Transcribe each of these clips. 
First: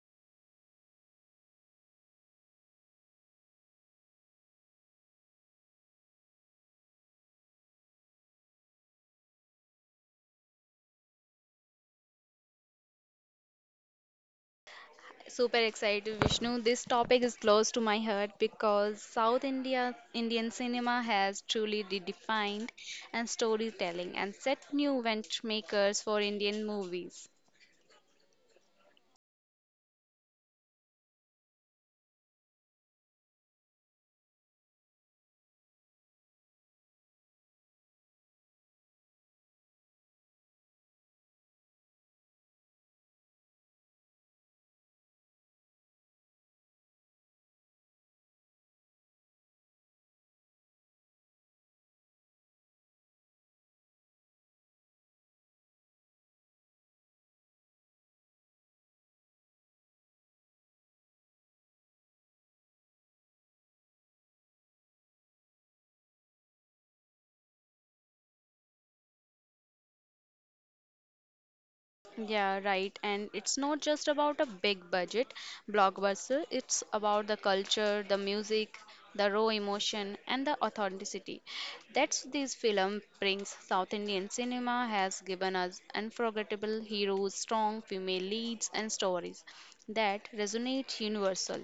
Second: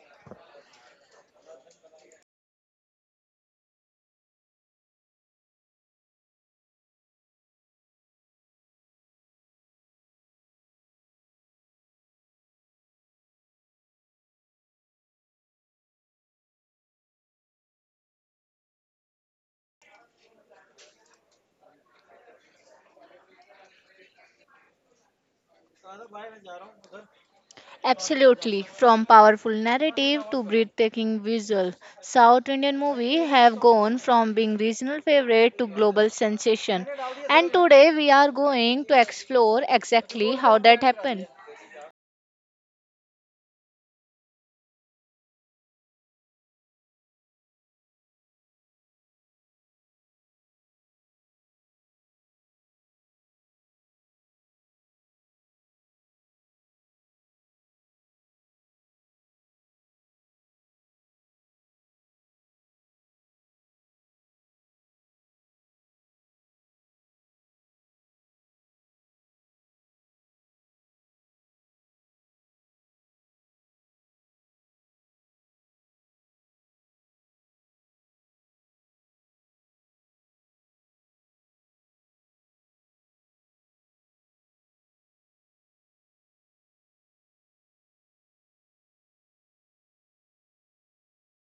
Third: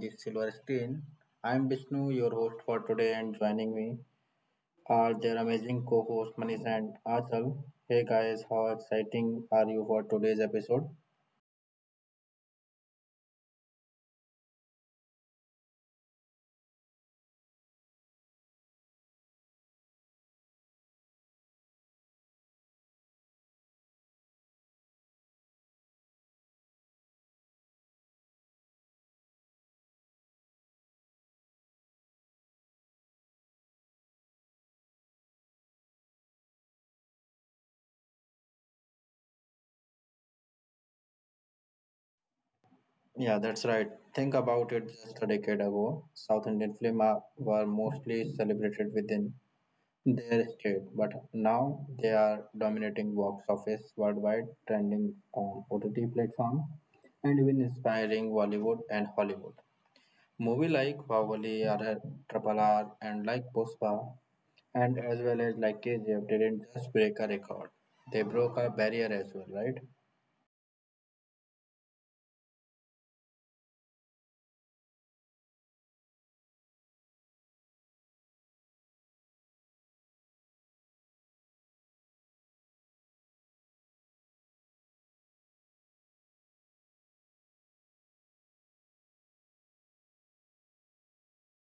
the silver screen. I'm Vishnu, your host for today, and joining me are their amazing co-hosts Manish and Achal. Hey guys, how exciting are you for today's episode? Super excited, Vishnu. This topic is close to my heart because South India Indian cinema has truly redefined and storytelling and set new benchmakers for Indian movies. Absolutely. From powerful narrative to breathtaking visual, South Indian movies have gone from being regional favorite to global sensation. And today we are going to explore exactly how that happened. Yeah, that's right. Think about it. Just a decade ago, South Indian films were mostly celebrated within their state, but now they are dominating box office worldwide, trending on OTT platform, and even inspiring Bollywood and Hollywood. Movie like Bahubali, RR, Triple R, and like Puspa, and as well as like KGF didn't just break a record; they broke a barrier as well, right? Yeah, right. And it's not just about a big budget blockbuster, it's about the culture, the music, the raw emotion, and the authenticity. That's this film brings South Indian cinema has given us unforgettable heroes, strong female leads, and stories that resonate universal.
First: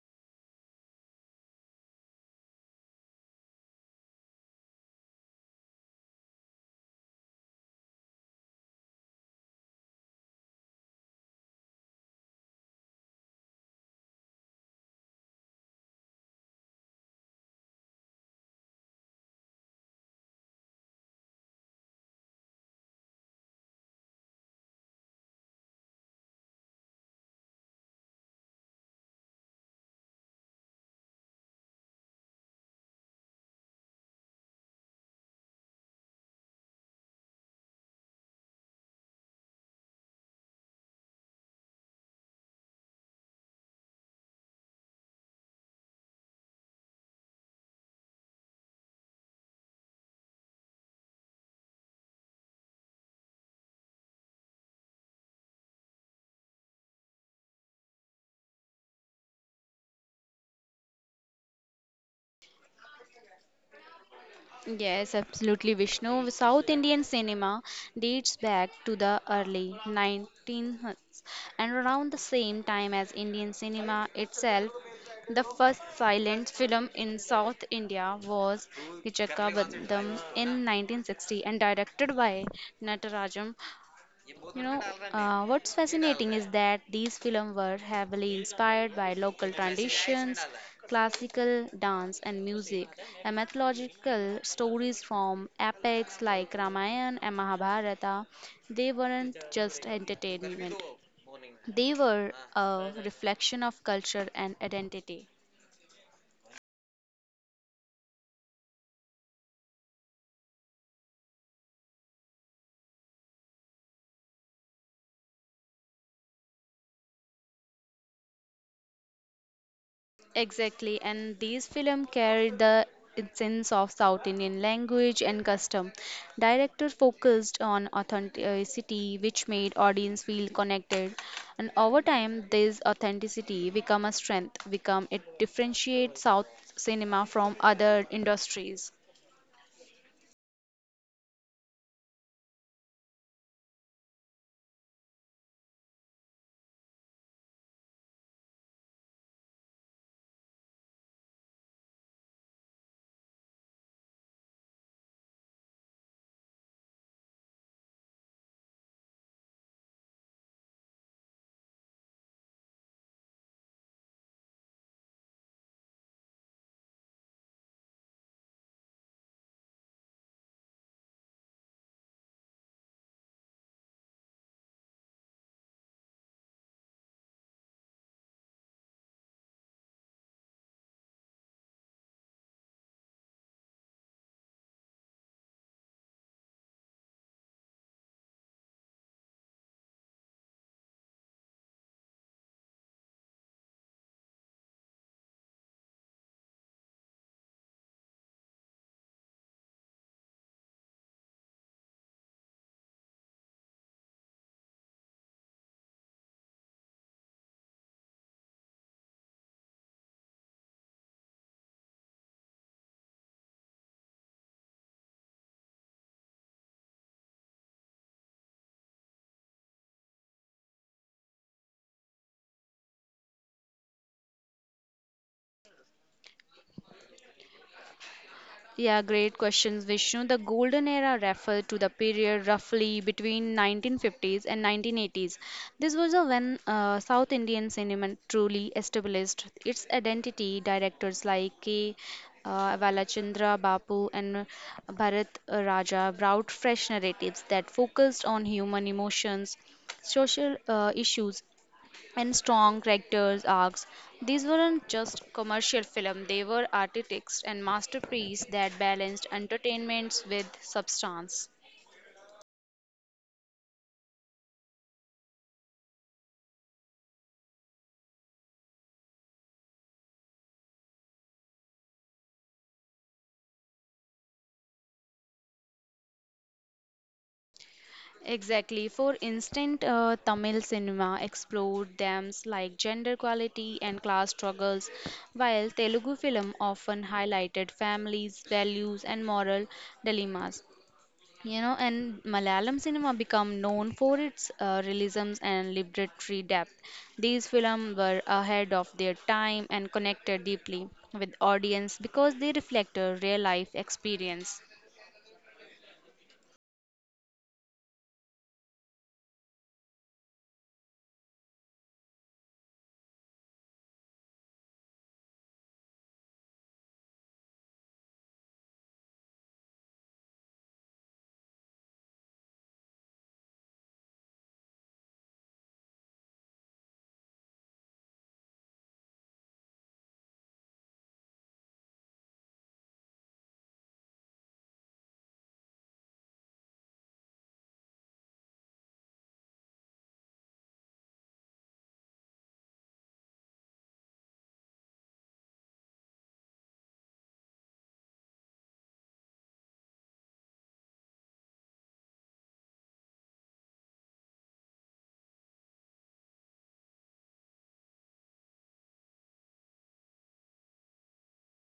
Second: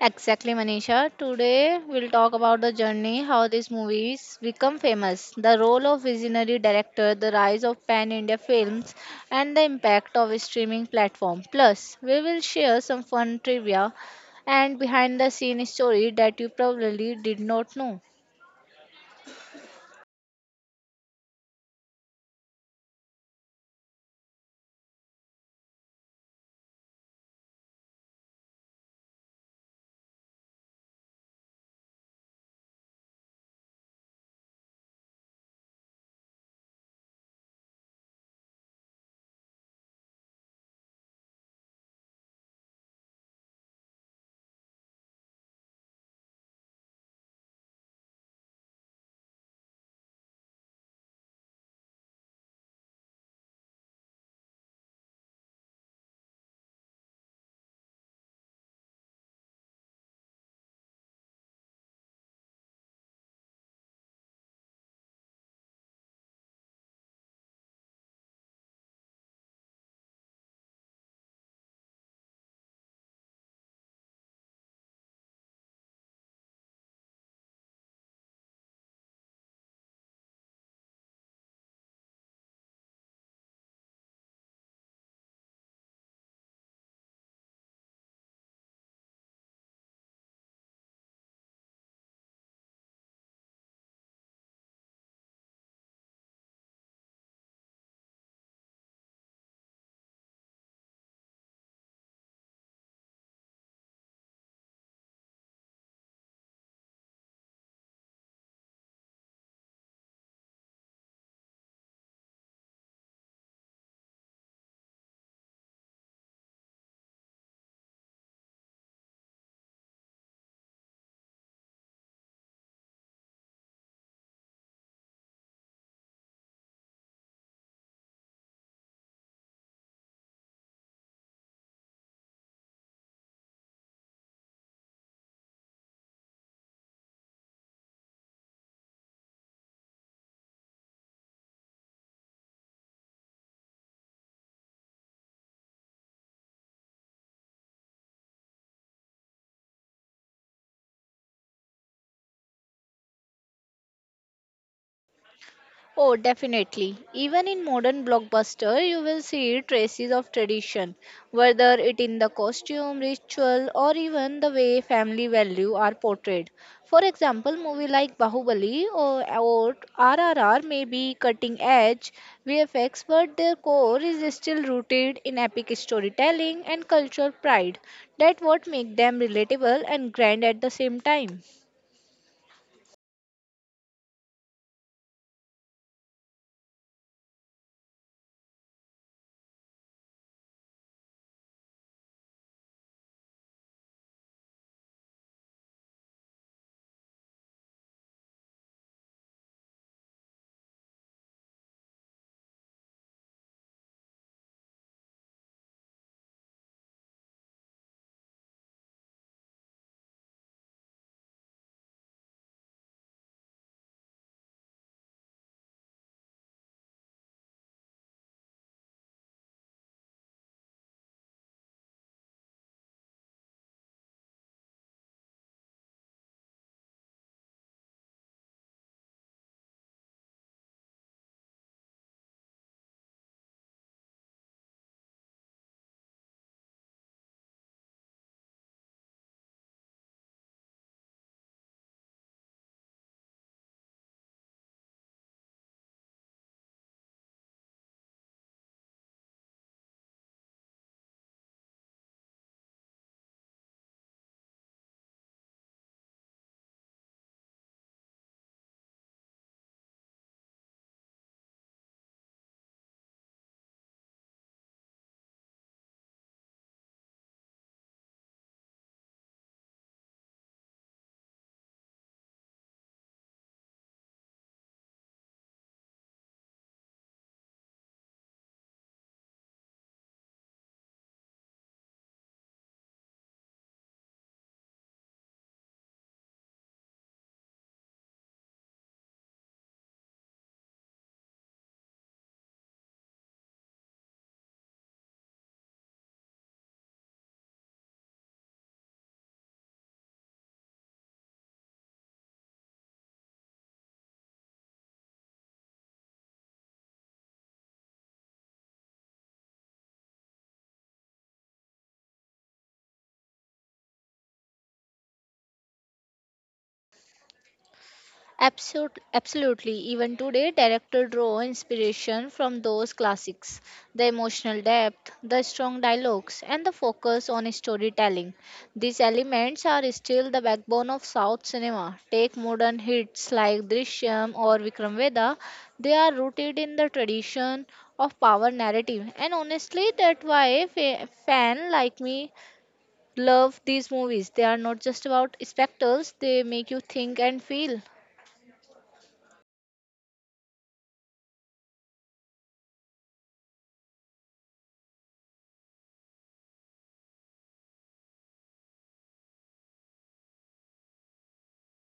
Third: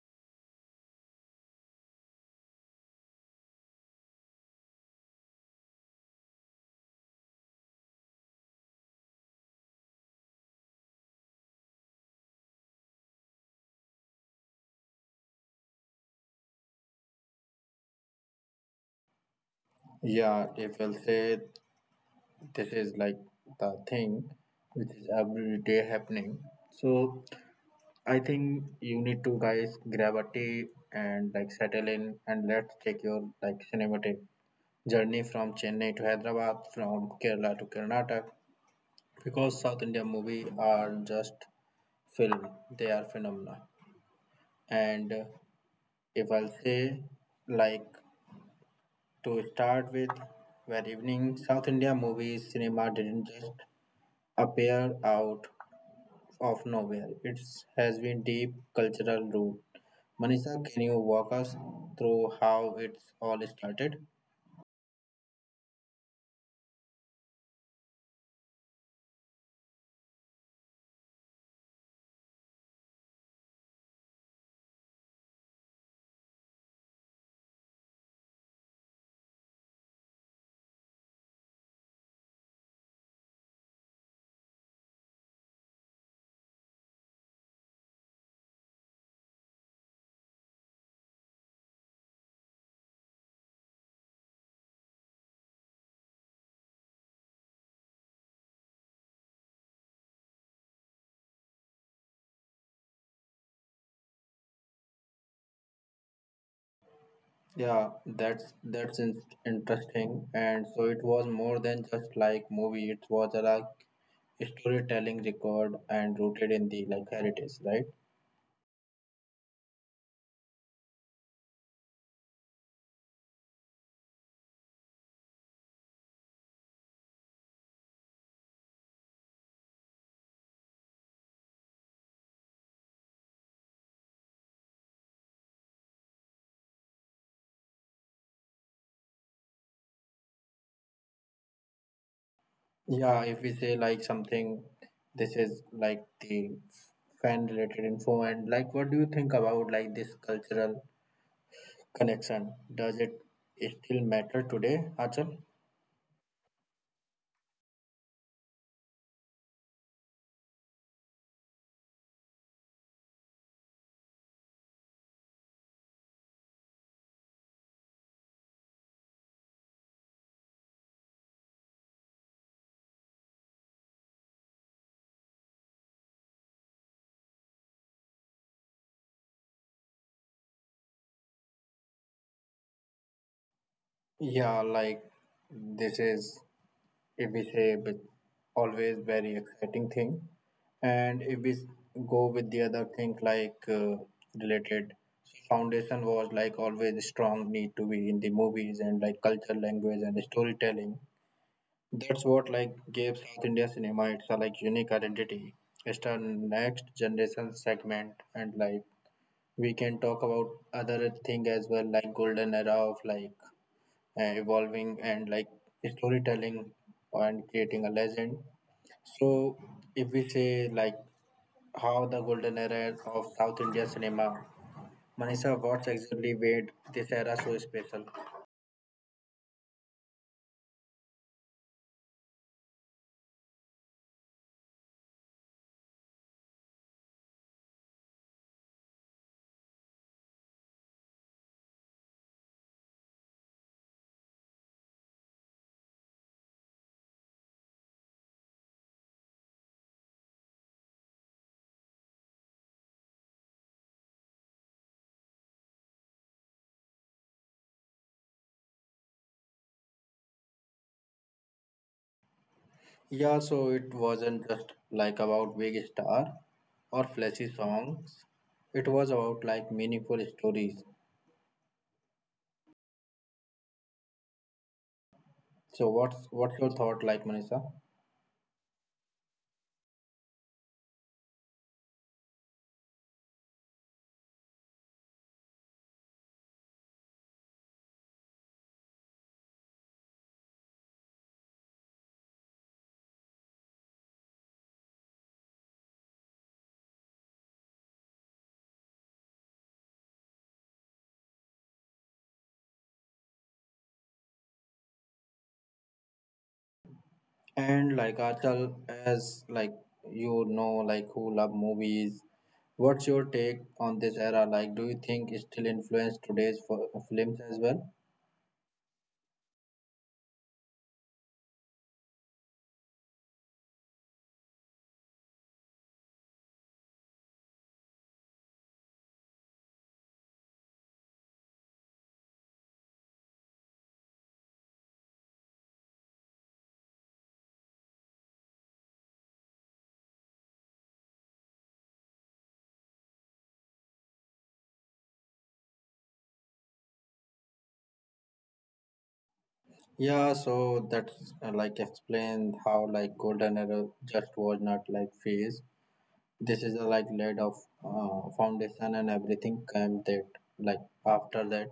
Exactly, Manisha. Today we'll talk about the journey, how these movies become famous, the role of visionary director, the rise of pan India films, and the impact of a streaming platform. Plus, we will share some fun trivia and behind the scene story that you probably did not know. Yeah, if you'll say this is like the thing which is every day happening. So I think you need to guys grab a tea and like settle in and let's take your like cinematic journey from Chennai to Hyderabad, from Kerala to Karnataka. Because South India movie are just film, they are phenomena. And if I'll say like to start with, where evening South India movies cinema didn't just appear out of nowhere. It has been deep cultural root. Manisha, can you walk us through how it's all started? Yes, absolutely, Vishnu. South Indian cinema dates back to the early 1900s and around the same time as Indian cinema itself. The first silent film in South India was Kichaka Bandham in 1960 and directed by Natarajan. You know, what's fascinating is that these films were heavily inspired by local traditions, classical dance and music, and mythological stories from epics like Ramayana and Mahabharata. They weren't just entertainment, they were a reflection of culture and identity. Yeah, that's that's in- Interesting. And so it was more than just like movie. It was a like storytelling record and rooted in the like heritage, right? Exactly, and these films carried the essence of South Indian language and custom. Director focused on authenticity, which made audience feel connected, and over time, this authenticity become a strength, become it differentiates South cinema from other industries. Yeah, if we say like something, this is like the fan related info and like what do you think about like this cultural connection. Does it still matter today, Achal? Oh, definitely. Even in modern blockbuster, you will see traces of tradition, whether it in the costume, ritual, or even the way family value are portrayed. For example, movie like Bahubali or RRR may be cutting edge VFX, but their core is still rooted in epic storytelling and cultural pride. That what make them relatable and grand at the same time. Yeah, like this is, if we say, but always very exciting thing. And if we s- go with the other thing, like related, so foundation was like always strong need to be in the movies and like culture, language, and storytelling. That's what like gave South India cinema its like unique identity. It's a next generation segment and like we can talk about other thing as well, like golden era of like evolving and like storytelling and creating a legend. So if we say like how the golden era of South India cinema, Manisha, what exactly made this era so special? Yeah, great questions, Vishnu. The golden era referred to the period roughly between 1950s and 1980s. This was a when South Indian cinema truly established its identity. Directors like K. Valachandra Bapu and Bharat Raja brought fresh narratives that focused on human emotions, social issues, and strong characters arcs. These weren't just commercial film, they were artistic and masterpieces that balanced entertainments with substance. Yeah, so it wasn't just like about big star or flashy songs. It was about like meaningful stories. So what's your thought like, Manisha? Exactly. For instance, Tamil cinema explored themes like gender equality and class struggles, while Telugu film often highlighted families, values, and moral dilemmas. And Malayalam cinema became known for its realisms and literary depth. These films were ahead of their time and connected deeply with audience because they reflect a real life experience. And like Achal, as like you know, like who love movies, what's your take on this era? Like, do you think it still influenced today's films as well? Absolutely. Even today, directors draw inspiration from those classics. The emotional depth, the strong dialogues, and the focus on storytelling. These elements are still the backbone of South cinema. Take modern hits like Drishyam or Vikram Vedha; they are rooted in the tradition of power narrative. And honestly, that's why fan like me love these movies. They are not just about spectacles, they make you think and feel. Yeah, so that's like explained how like golden era just was not like phase. This is a like laid of foundation and everything came that like after that.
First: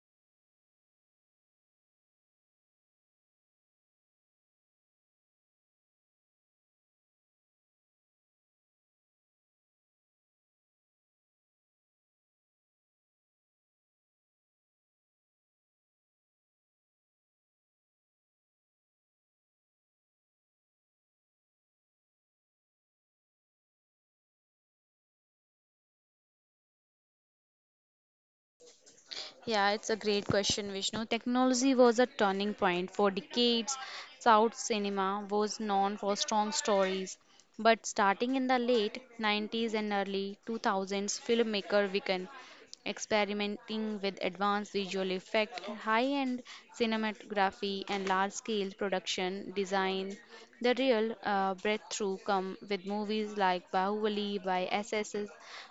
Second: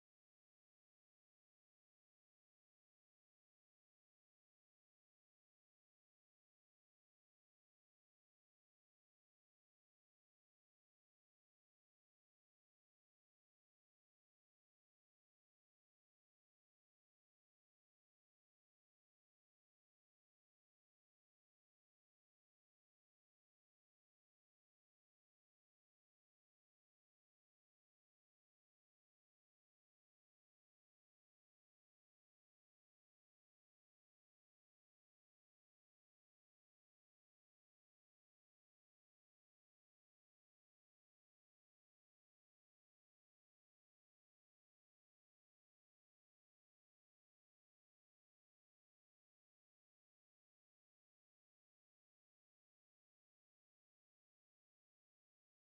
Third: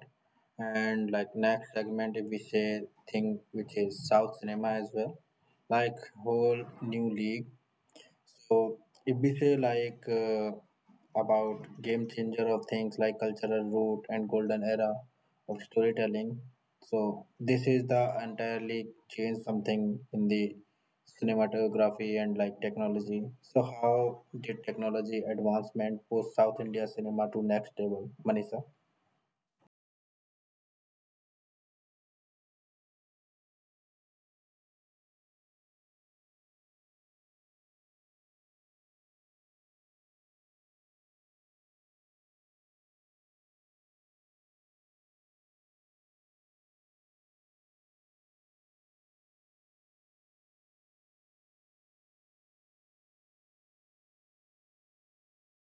And like next segment, if we say thing which is South cinema as well, like whole new league. So if we say like about game changer of things like cultural root and golden era of storytelling, so this is the entirely change something in the cinematography and like technology. So how did technology advancement push South India cinema to next level, Manisha? Yeah, it's a great question, Vishnu. Technology was a turning point for decades. South cinema was known for strong stories, but starting in the late 90s and early 2000s, filmmaker weakened, experimenting with advanced visual effects, high-end cinematography, and large-scale production design. The real breakthrough come with movies like Bahubali by SSS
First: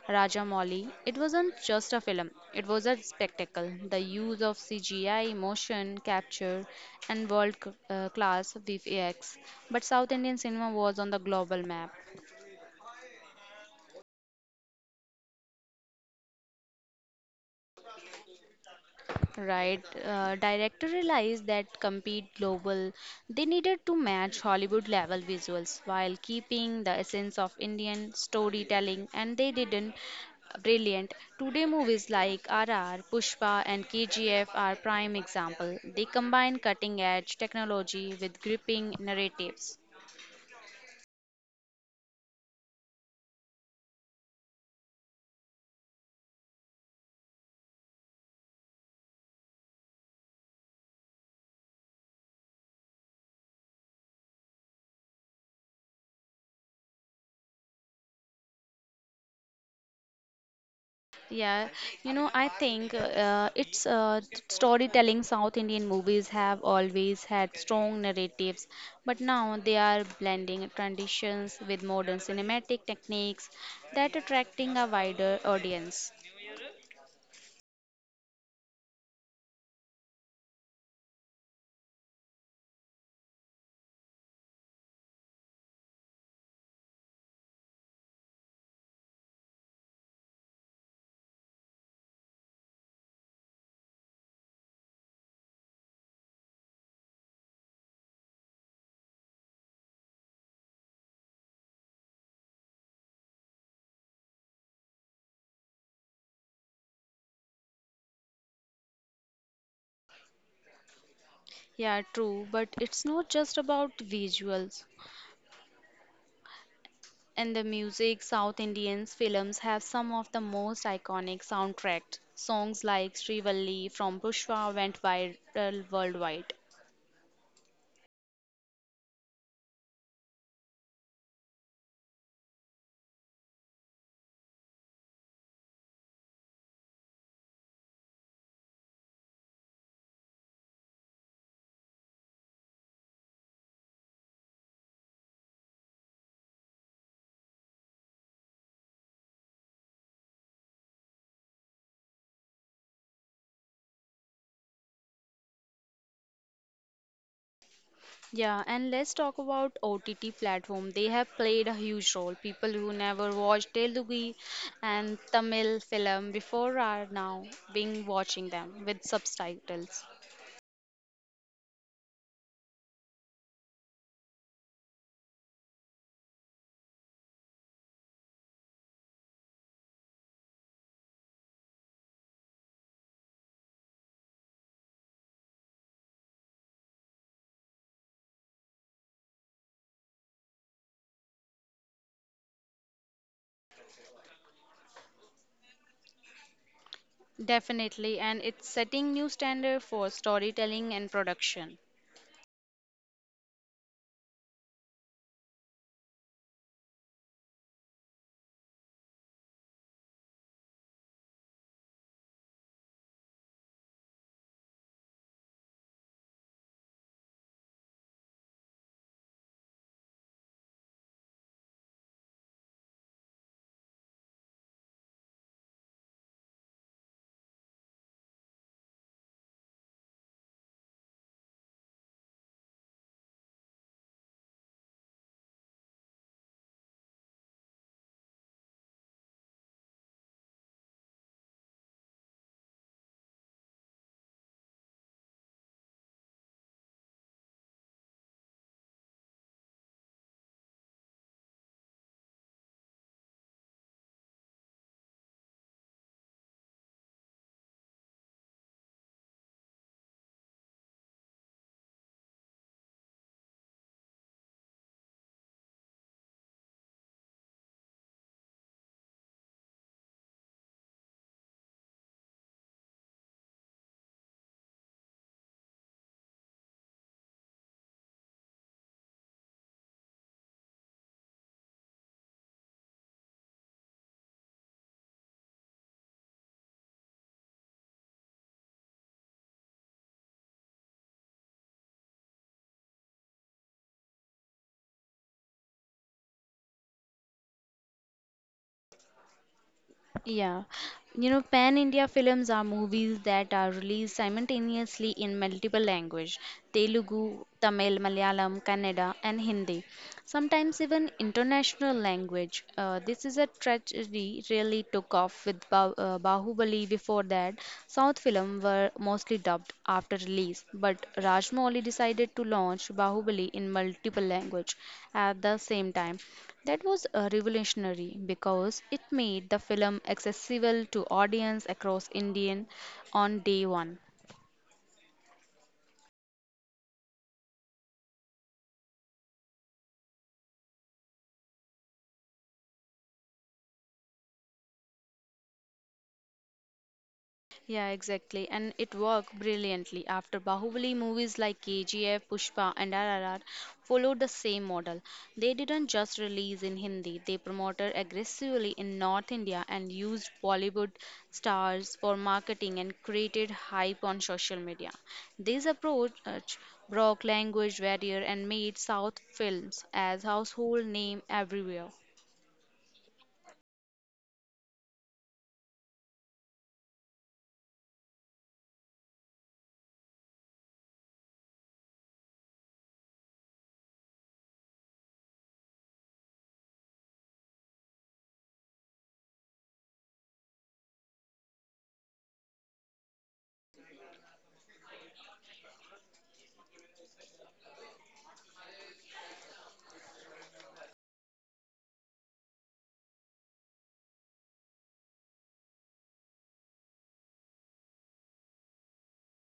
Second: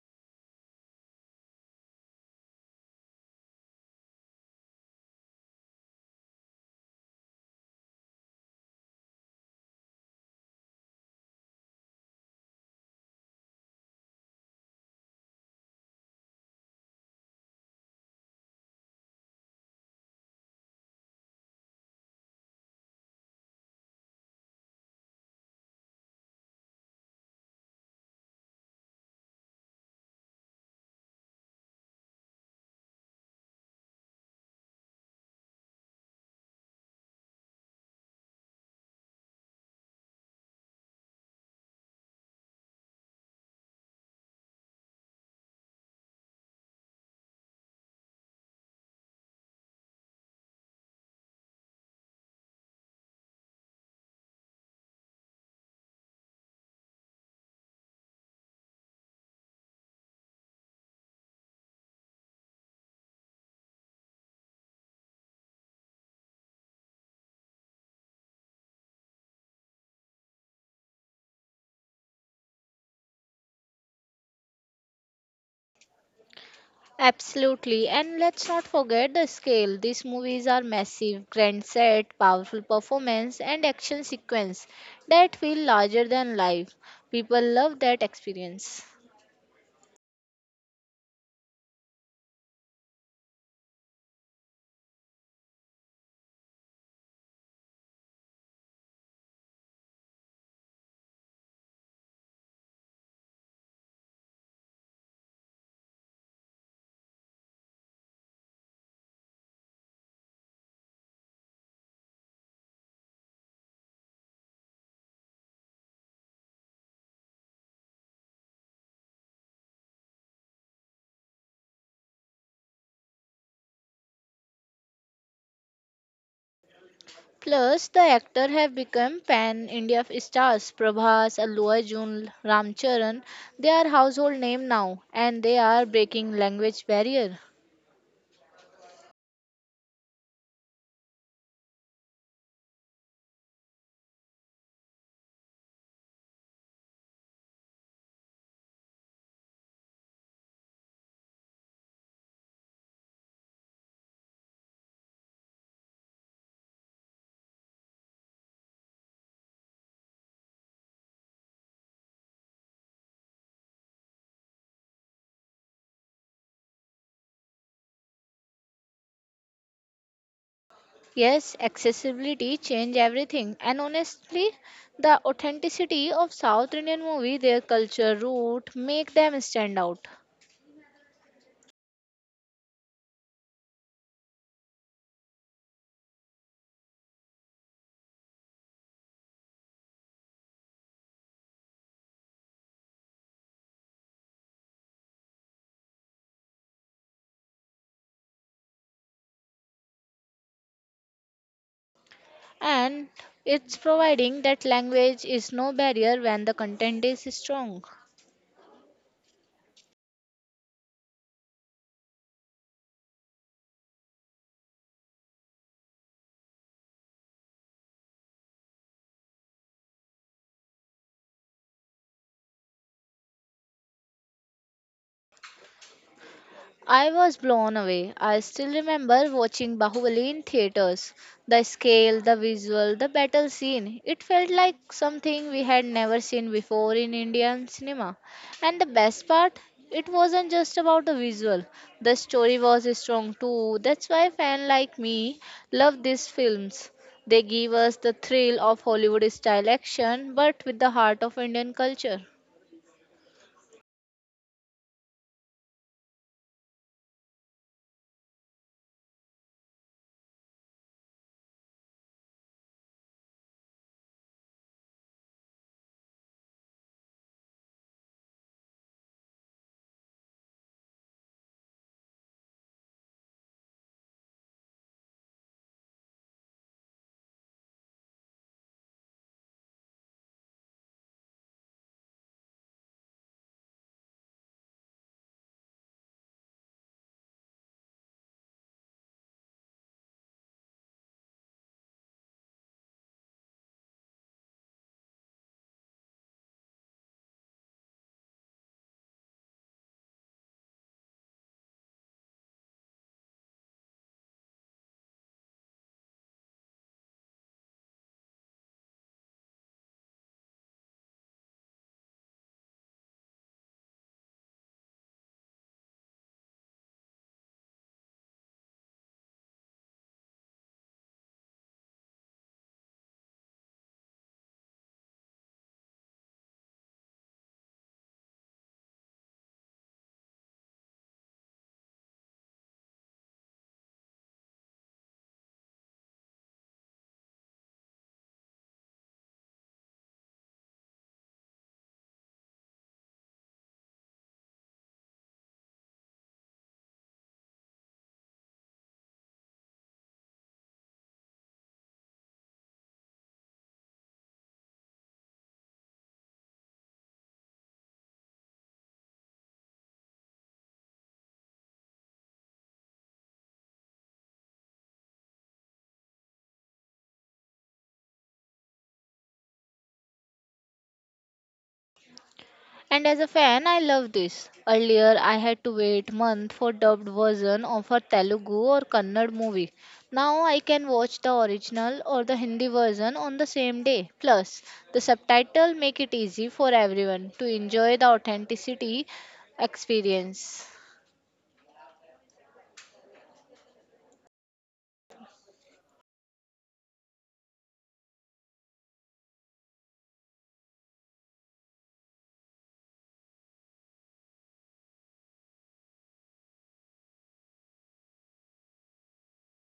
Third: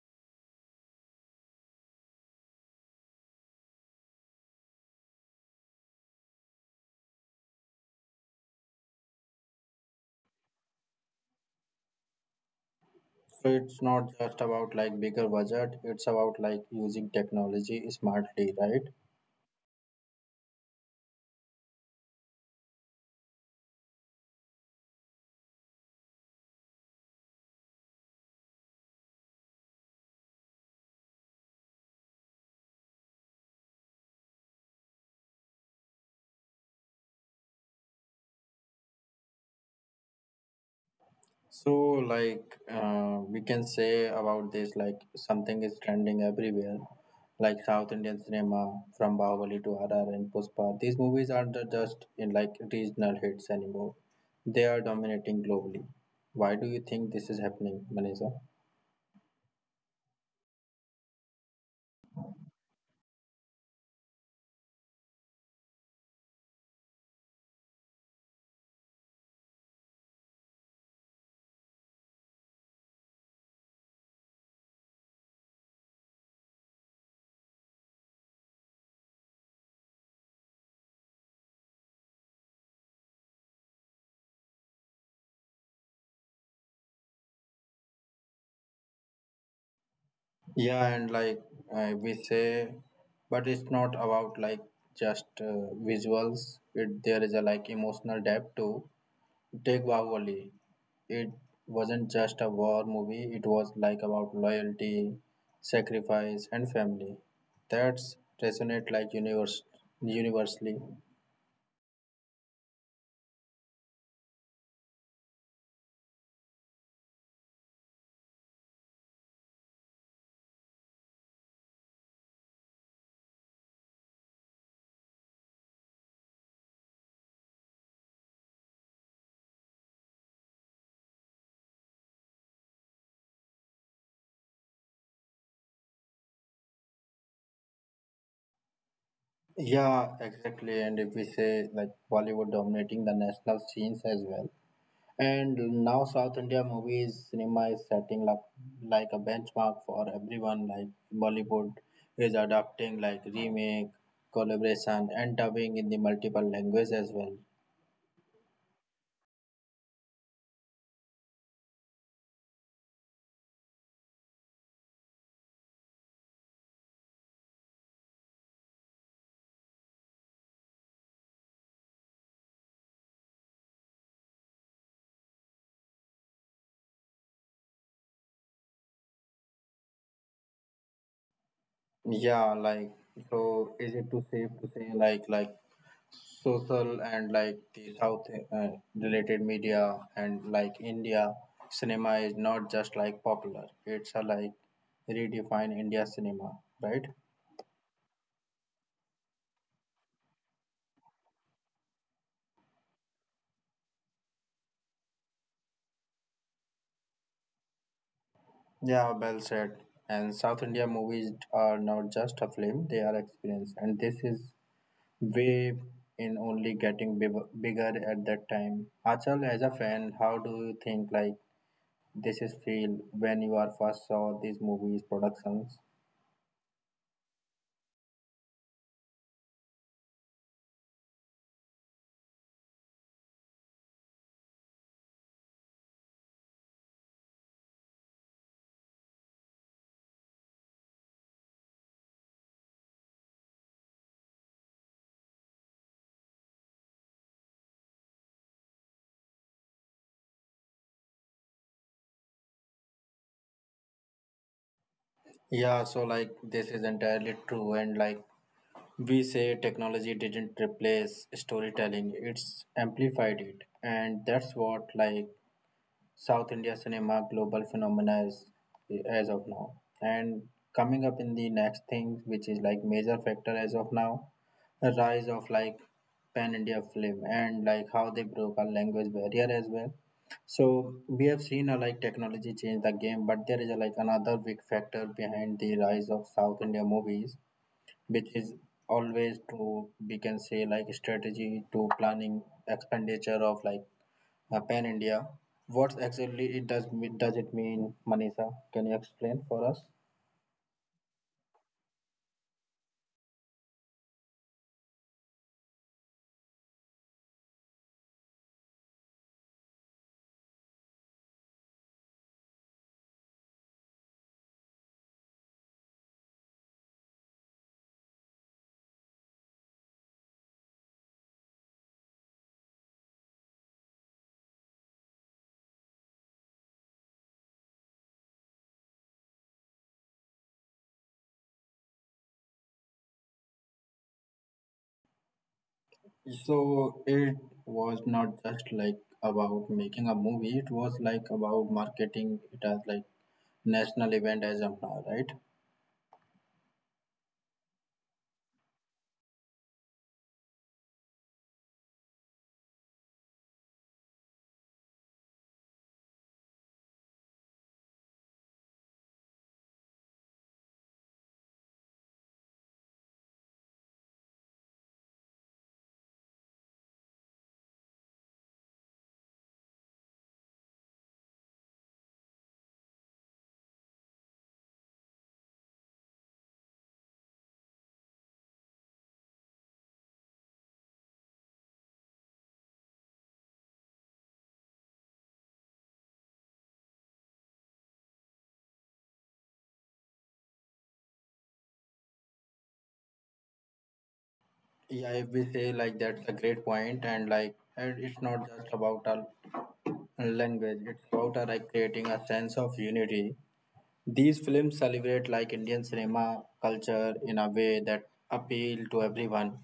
Rajamouli. It wasn't just a film; it was a spectacle. The use of CGI, motion capture, and world-class VFX. But South Indian cinema was on the global map. So it's not just about like bigger budget, it's about like using technology smartly, right? Right. Director realized that compete global, they needed to match Hollywood level visuals while keeping the essence of Indian storytelling, and they didn't. Brilliant. Today, movies like RR, Pushpa, and KGF are prime example. They combine cutting edge technology with gripping narratives. So, like, we can say about this, like, something is trending everywhere, like South Indian cinema from Bahubali to RR and Puspa. These movies aren't just in like regional hits anymore, they are dominating globally. Why do you think this is happening, Manisa? Yeah, I think it's storytelling. South Indian movies have always had strong narratives, but now they are blending traditions with modern cinematic techniques that attracting a wider audience. Absolutely. And let's not forget the scale. These movies are massive, grand set, powerful performance, and action sequence that feel larger than life. People love that experience. Yeah, and like we say, but it's not about like just visuals, it, there is a like emotional depth too. Take Degbawoli. It wasn't just a war movie, it was like about loyalty, sacrifice, and family. That's resonate like universally. Yeah, true, but it's not just about visuals. And the music, South Indians films have some of the most iconic soundtracks. Songs like Srivalli from Pushpa went viral worldwide. Plus, the actors have become pan-India stars. Prabhas, Allu Arjun, Ramcharan, they are household name now, and they are breaking language barrier. Yeah, exactly. And if we say like Bollywood dominating the national scenes as well. And now South India movies cinema is setting up like a benchmark for everyone. Like Bollywood is adapting like remake, collaboration, and dubbing in the multiple language as well. Yeah, and let's talk about OTT platform. They have played a huge role. People who never watched Telugu and Tamil film before are now being watching them with subtitles. Yes, accessibility change everything. And honestly, the authenticity of South Indian movie, their culture, root, make them stand out. Yeah, like so is it too safe to say like social and like the South uh, related media and like India cinema is not just like popular. It's a like redefine India cinema, right? Definitely, and it's setting new standard for storytelling and production. And it's providing that language is no barrier when the content is strong. Yeah, well said. And South India movies are not just a film, they are experience. And this is way in only getting bigger at that time. Achal, as a fan, how do you think like this is feel when you are first saw these movies productions. I was blown away. I still remember watching Bahubali in theaters. The scale, the visual, the battle scene, it felt like something we had never seen before in Indian cinema. And the best part, it wasn't just about the visual. The story was strong too. That's why fans like me love these films. They give us the thrill of Hollywood style action but with the heart of Indian culture. Yeah, so like this is entirely true, and like we say, technology didn't replace storytelling; it's amplified it, and that's what like South India cinema global phenomena is as of now. And coming up in the next thing, which is like major factor as of now, the rise of like pan India film and like how they broke our language barrier as well. So we have seen a like technology change the game, but there is a like another big factor behind the rise of South India movies, which is always to we can say like strategy to planning expenditure of like Pan India. What exactly does it mean, Manisha? Can you explain for us? Yeah, Pan-India films are movies that are released simultaneously in multiple languages, Telugu, Tamil, Malayalam, Kannada, and Hindi, sometimes even international language. This is a tragedy really took off with ba Bahubali. Before that, South films were mostly dubbed after release, but Rajmouli decided to launch Bahubali in multiple language at the same time. That was revolutionary because it made the film accessible to audience across Indian on day one. So it was not just like about making a movie, it was like about marketing it as like national event as of now, right? Yeah, exactly. And it worked brilliantly after Bahubali movies like KGF, Pushpa, and RRR followed the same model. They didn't just release in Hindi, they promoted aggressively in North India and used Bollywood stars for marketing and created hype on social media. This approach broke language barrier and made South films as household name everywhere. And as a fan, I love this. Earlier, I had to wait month for dubbed version of a Telugu or Kannada movie. Now I can watch the original or the Hindi version on the same day. Plus, the subtitle make it easy for everyone to enjoy the authenticity experience. Yeah, if we say like that's a great point and like and it's not just about a language, it's about like creating a sense of unity. These films celebrate like Indian cinema culture in a way that appeal to everyone.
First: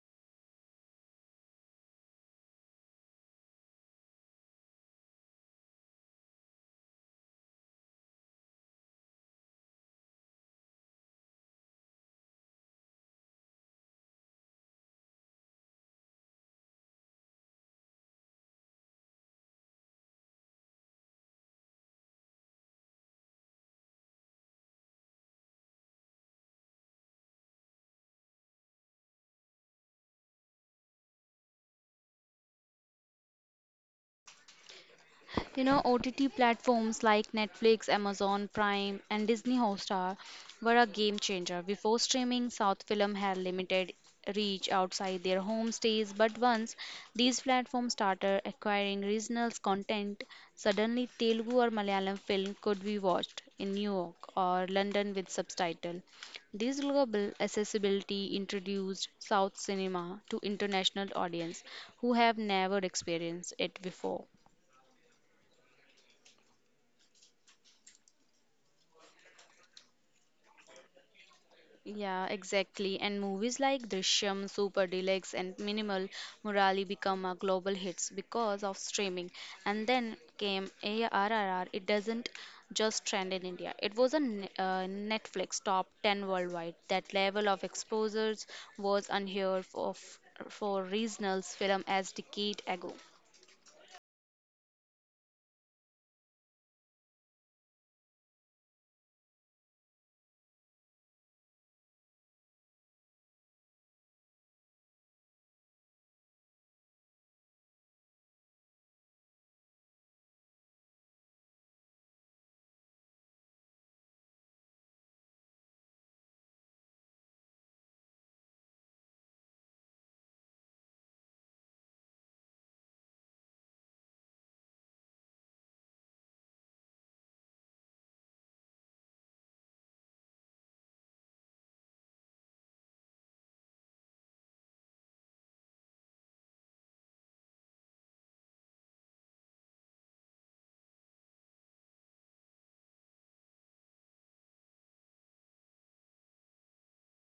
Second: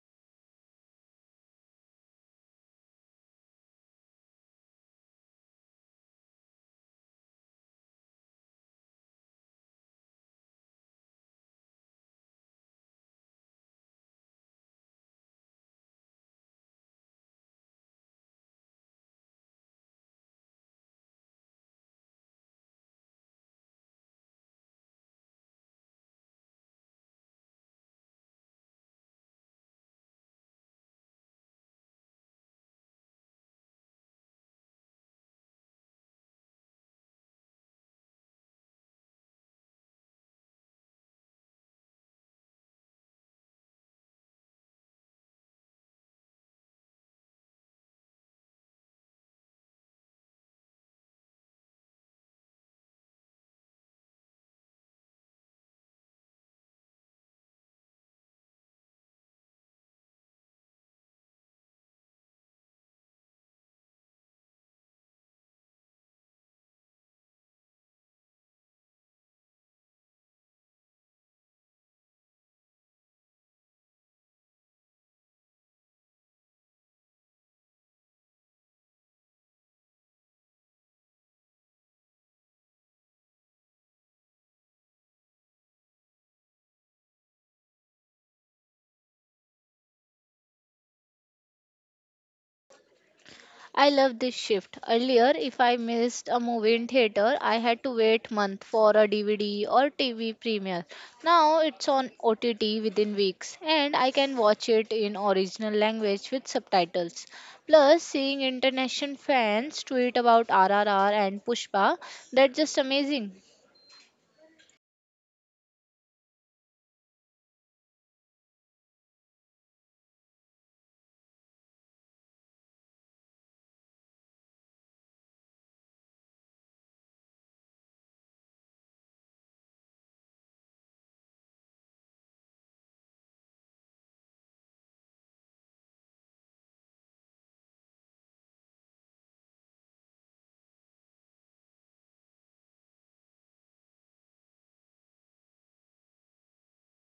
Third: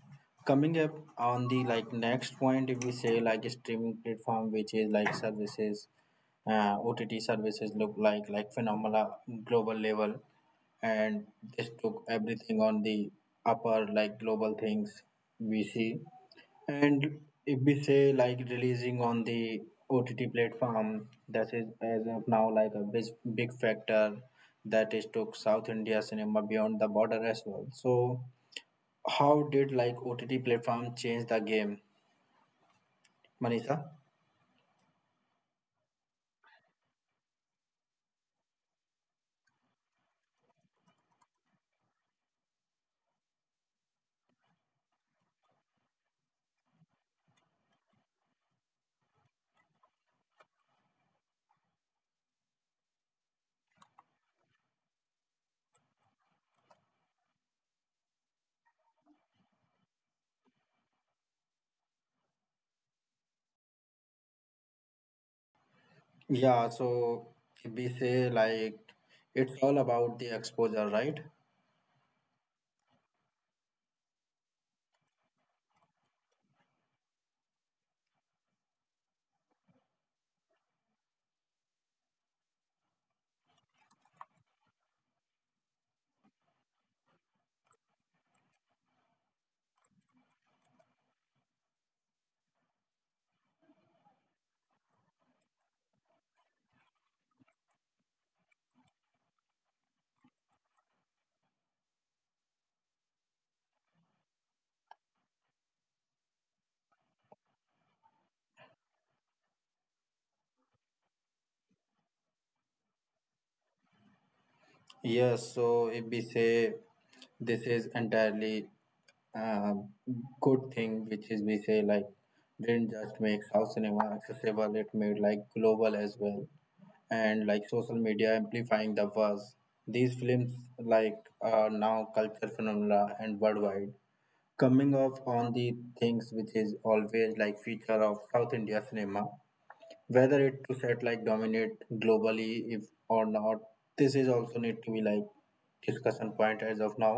Coming up on the like next point, if we say like streaming platform, which is like services, OTT services look like phenomena global level, and this took everything on the upper like global things we see and if we say like releasing on the OTT platform, that is as of now like a big factor that is took South India cinema beyond the border as well. So how did like OTT platform change the game, Manisha? OTT platforms like Netflix, Amazon Prime, and Disney Hotstar were a game changer. Before streaming, South film had limited reach outside their home states, but once these platforms started acquiring regional content, suddenly Telugu or Malayalam film could be watched in New York or London with subtitle. This global accessibility introduced South cinema to international audience who have never experienced it before. Yeah, so if we say like it's all about the exposure, right? Yeah, exactly. And movies like Drishyam, Super Deluxe, and Minimal Murali become a global hits because of streaming. And then came ARRR. It doesn't just trend in India. It was a Netflix top 10 worldwide. That level of exposures was unheard of for regional film as decade ago. I love this shift. Earlier, if I missed a movie in theater, I had to wait month for a DVD or TV premiere. Now it's on OTT within weeks and I can watch it in original language with subtitles. Plus, seeing international fans tweet about RRR and Pushpa, that's just amazing. Yes, so if we say this is entirely uh, good thing, which is we say like didn't just make South cinema accessible, it made like global as well, and like social media amplifying the buzz. These films like are now culture phenomena and worldwide. Coming off on the things which is always like feature of South India cinema, whether it to set like dominate globally if or not this is also need to be like discussion point as of now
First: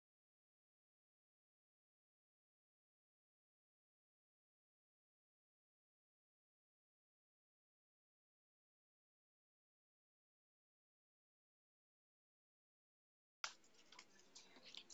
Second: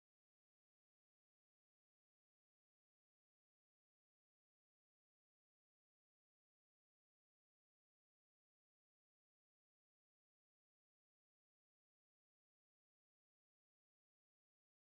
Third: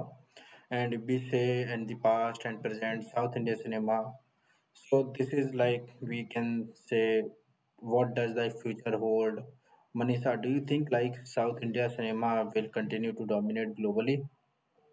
and if we say and the past and present South Indian cinema, so this is like we can say what does the future hold, Manisha? Do you think like South India cinema will continue to dominate globally?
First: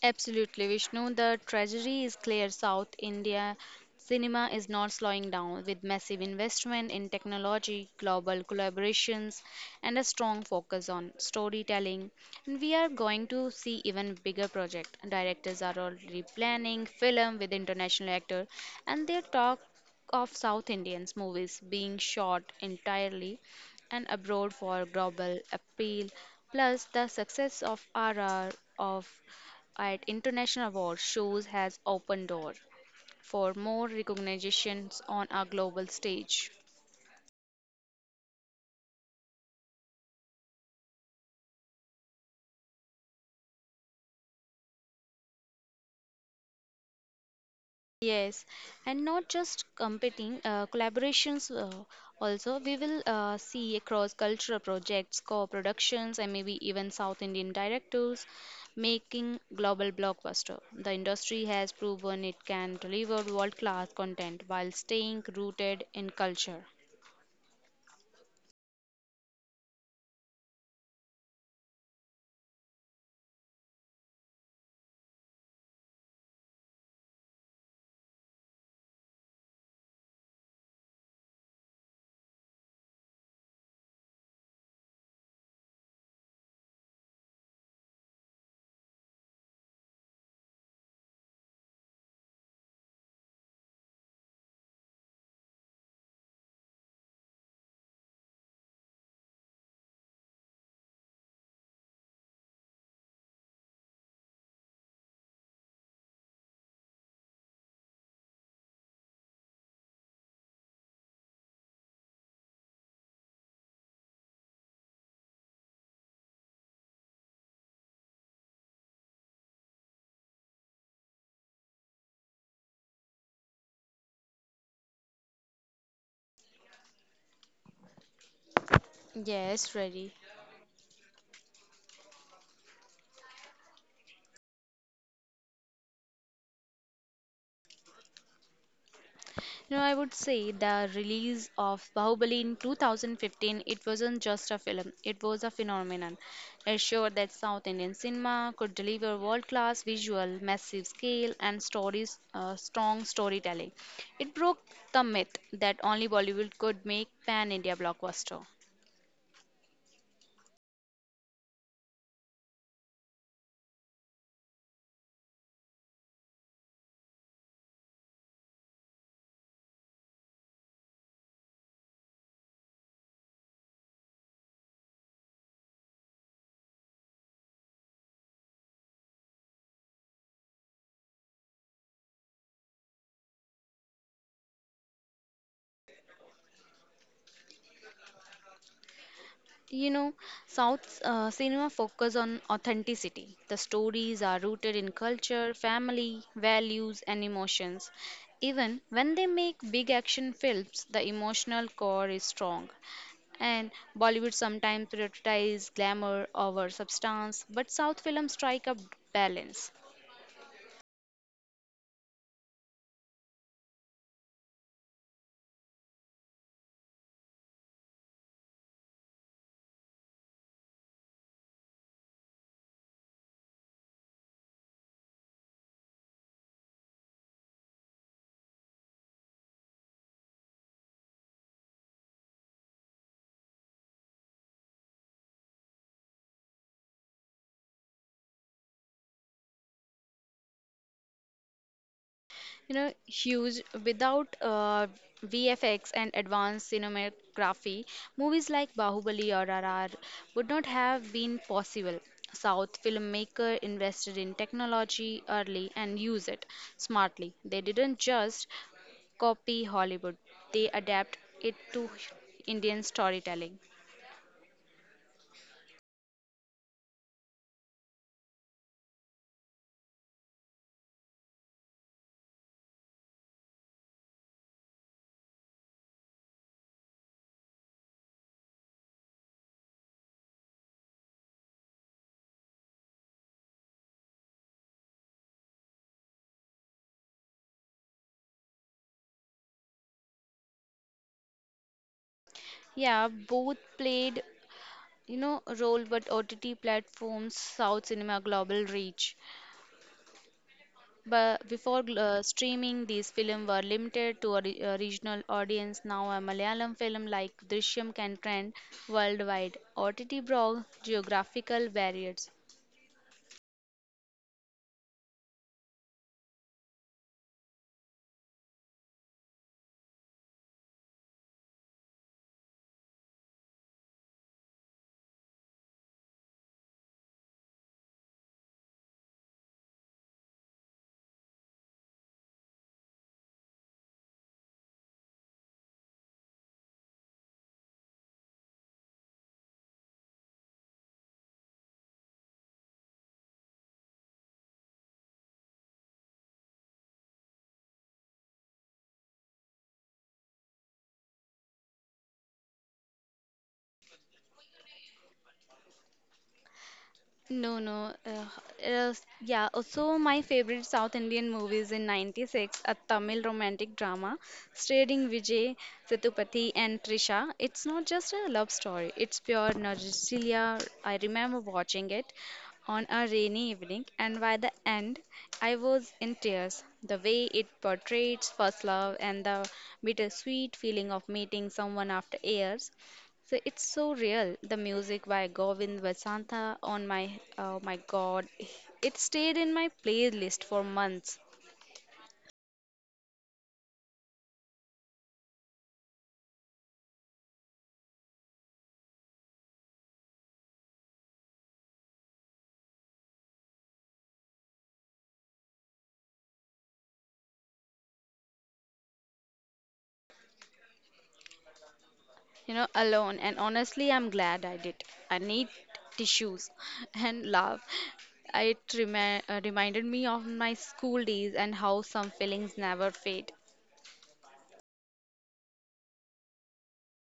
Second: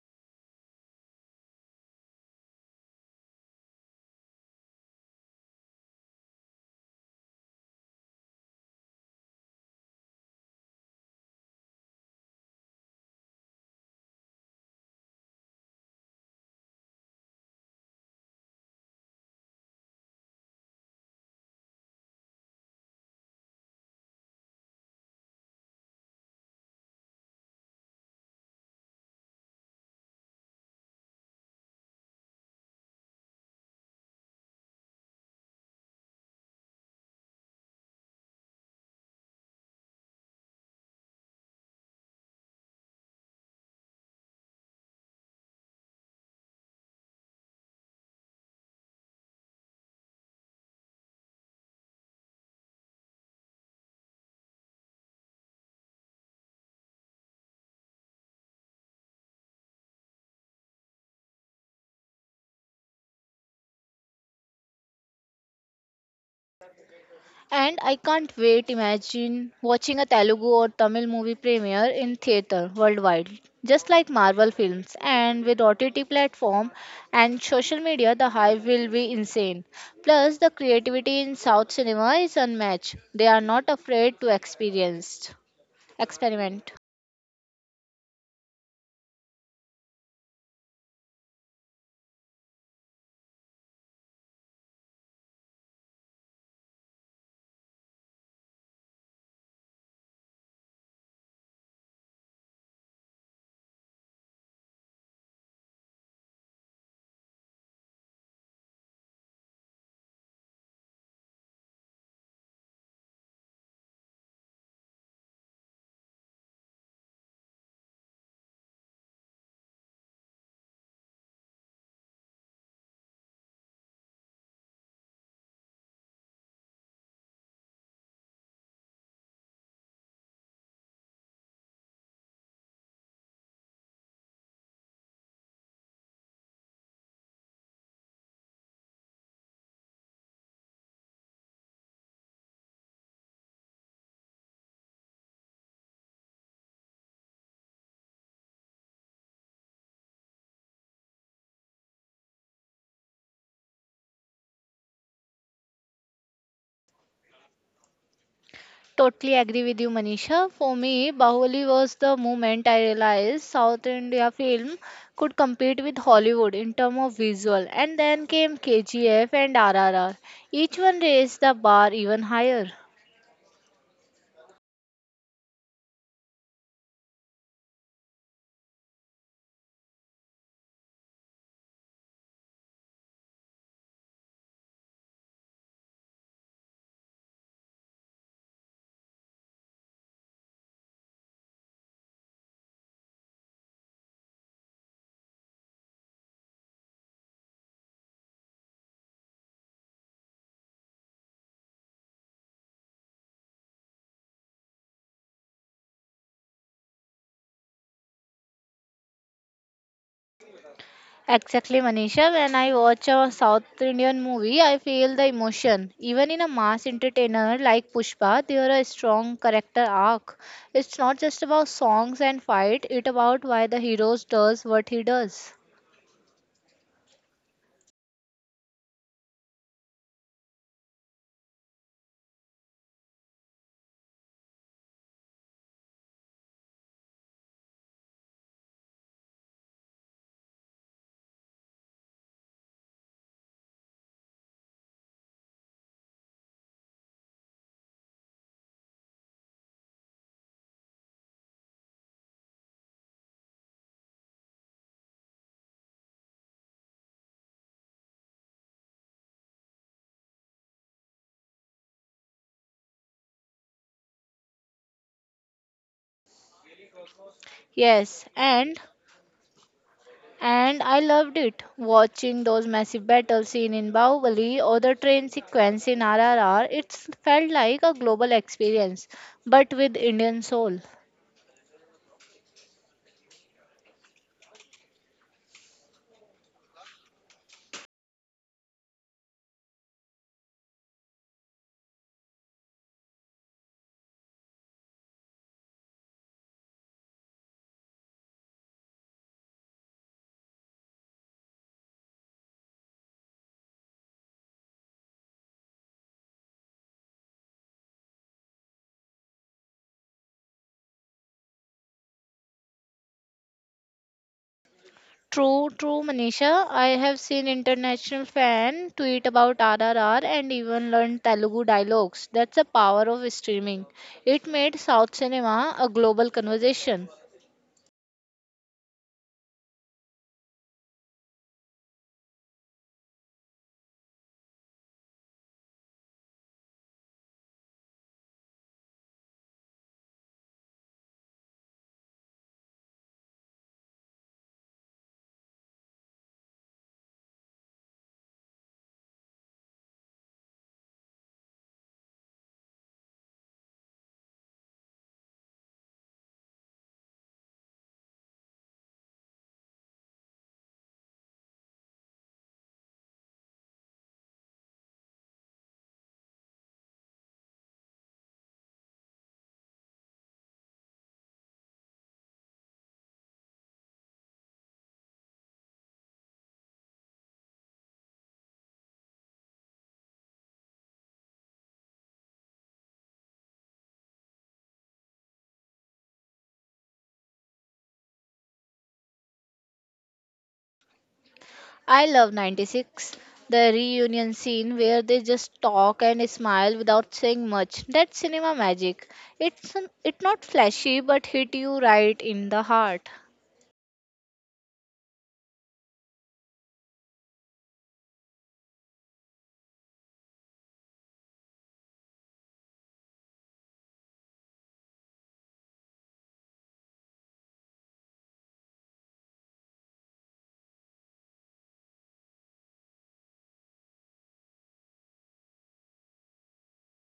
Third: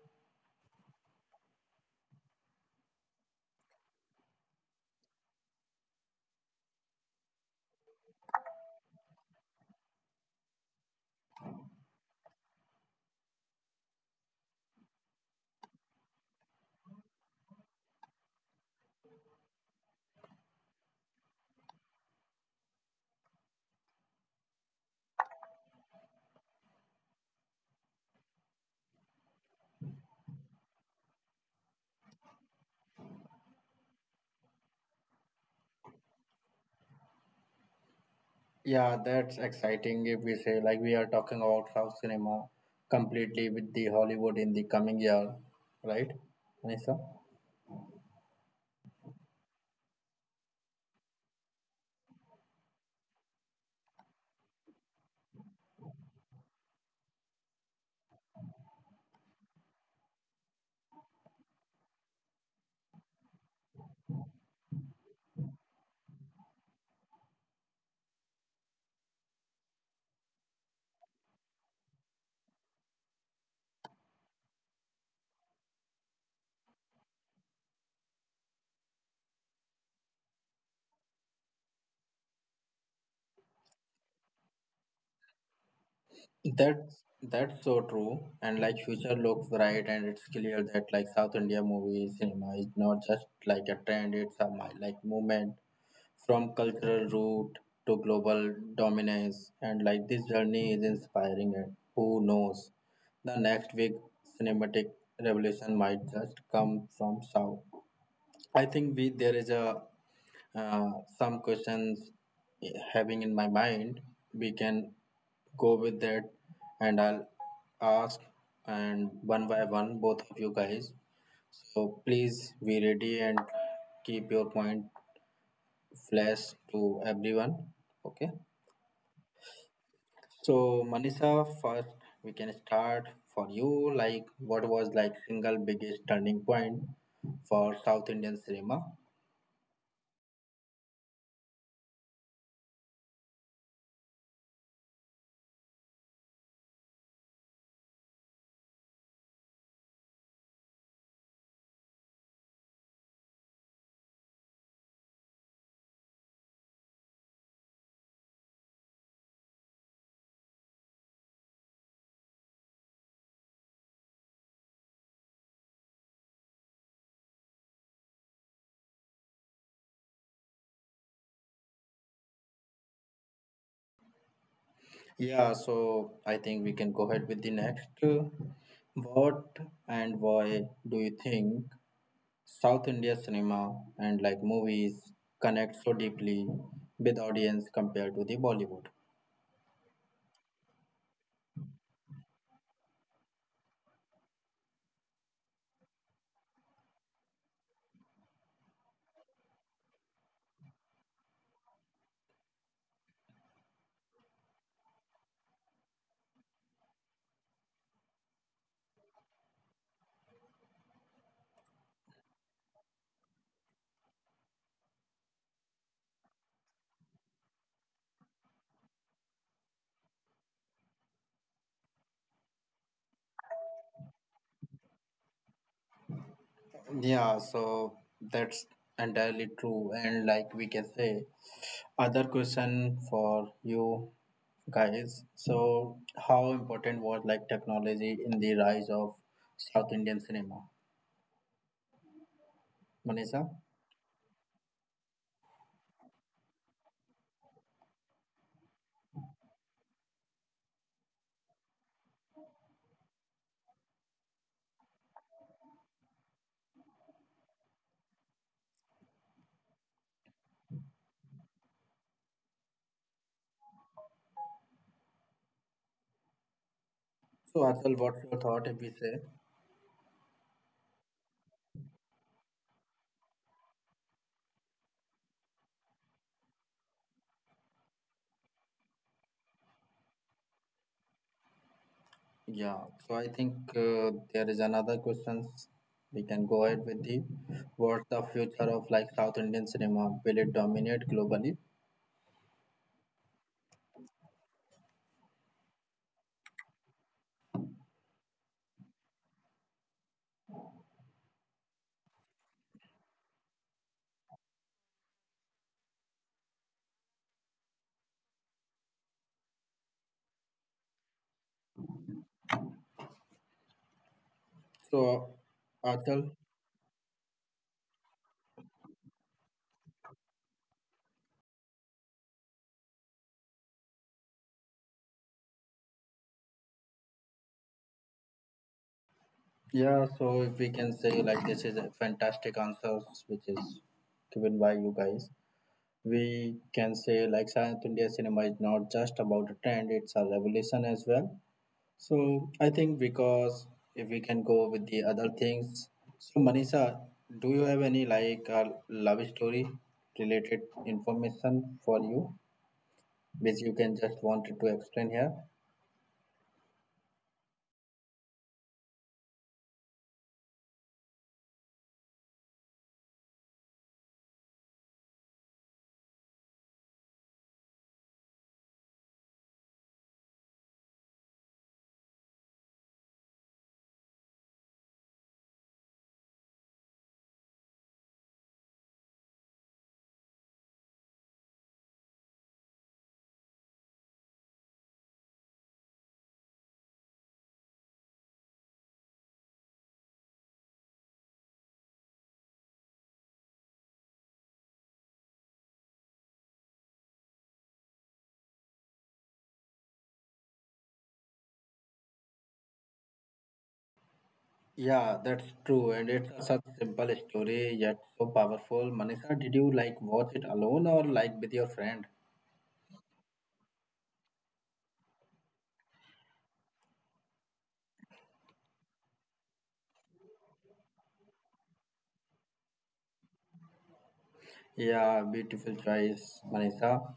Absolutely, Vishnu. The tragedy is clear. South India cinema is not slowing down with massive investment in technology, global collaborations, and a strong focus on storytelling. And we are going to see even bigger project. Directors are already planning film with international actor, and they talk of South Indians movies being shot entirely and abroad for global appeal. Plus, the success of RR of at international award shows has opened door for more recognitions on a global stage. Yeah, that's exciting if we say like we are talking about south cinema completely with the Hollywood in the coming year, right, Manisha? Yes, and not just competing, collaborations also. We will see across cultural projects, co productions, and maybe even South Indian directors making global blockbuster. The industry has proven it can deliver world class content while staying rooted in culture. And I can't wait imagine watching a Telugu or Tamil movie premiere in theater worldwide. Just like Marvel films and with OTT platform and social media the hype will be insane. Plus the creativity in South cinema is unmatched. They are not afraid to experience experiment. That's so true. And like future looks bright, and it's clear that like South India movie cinema is not just like a trend; it's a like movement from cultural root to global dominance. And like this journey is inspiring. And who knows, the next big cinematic revolution might just come from South. I think we there is a uh, some questions having in my mind. We can go with that, and I'll ask and one by one both of you guys. So please be ready and keep your point flash to everyone. Okay. Yes, ready. So Manisha, first we can start for you. Like, what was like single biggest turning point for South Indian cinema? No, I would say the release of Bahubali in 2015, it wasn't just a film, it was a phenomenon. It showed that South Indian cinema could deliver world class visual, massive scale, and stories, strong storytelling. It broke the myth that only Bollywood could make pan India blockbuster. Totally agree with you, Manisha. For me, Bahubali was the moment I realized South India film could compete with Hollywood in terms of visual. And then came KGF and RRR. Each one raised the bar even higher. Yeah, so I think we can go ahead with the next. What and why do you think South India cinema and like movies connect so deeply with audience compared to the Bollywood? You know, South cinema focus on authenticity. The stories are rooted in culture, family, values, and emotions. Even when they make big action films, the emotional core is strong. And Bollywood sometimes prioritizes glamour over substance, but South films strike a balance. Exactly, Manisha. When I watch a South Indian movie, I feel the emotion. Even in a mass entertainer like Pushpa, there are a strong character arc. It's not just about songs and fight, it's about why the hero does what he does. Yeah, so that's entirely true. And like we can say, other question for you guys. So how important was like technology in the rise of South Indian cinema? You know, Manisha? huge without VFX and advanced cinematography, movies like Bahubali or RRR would not have been possible. South filmmaker invested in technology early and used it smartly. They didn't just copy Hollywood, they adapt it to Indian storytelling. So, Atul, what's Yes, your thought if and we say? And I loved it, watching those massive battle scenes in Bahubali or the train sequence in RRR. It felt like a global experience, but with Indian soul. Yeah. So I think there is another questions we can go ahead with the what's the future of like South Indian cinema? Will it dominate globally? Yeah, both played, you know, a role, but OTT platforms, South cinema global reach. But before streaming, these films were limited to a, a regional audience. Now, a Malayalam film like Drishyam can trend worldwide. OTT brought geographical barriers. So, True, true, Atul, Manisha. I have seen international fan tweet about RRR and even learned Telugu dialogues. That's the power of streaming. It made South cinema a global conversation. yeah. So if we can say like this is a fantastic answers which is given by you guys. We can say like South India cinema is not just about a trend; it's a revolution as well. So I think because if we can go with the other things. So Manisha, do you have any like love story related information for you, which you can just wanted to explain here? No, no. Uh, yeah, also my favorite South Indian movies in 96, a Tamil romantic drama starring Vijay Sethupathi and Trisha. It's not just a love story, it's pure nostalgia. I remember watching it on a rainy evening, and by the end, I was in tears. The way it portrays first love and the bittersweet feeling of meeting someone after years, so it's so real. The music by Govind Vasantha, on my oh my god, it stayed in my playlist for months. I love 96, the reunion scene where they just talk and smile without saying much. That's cinema magic. It's not flashy but hit you right in the heart. Yeah, that's true, and it's a such simple story yet so powerful. Manisha, did you like watch it alone or like with your friend? Alone. And honestly, I'm glad I did. I need tissues and love. It reminded me of my school days and how some feelings never fade. Yeah, beautiful choice, Manisha.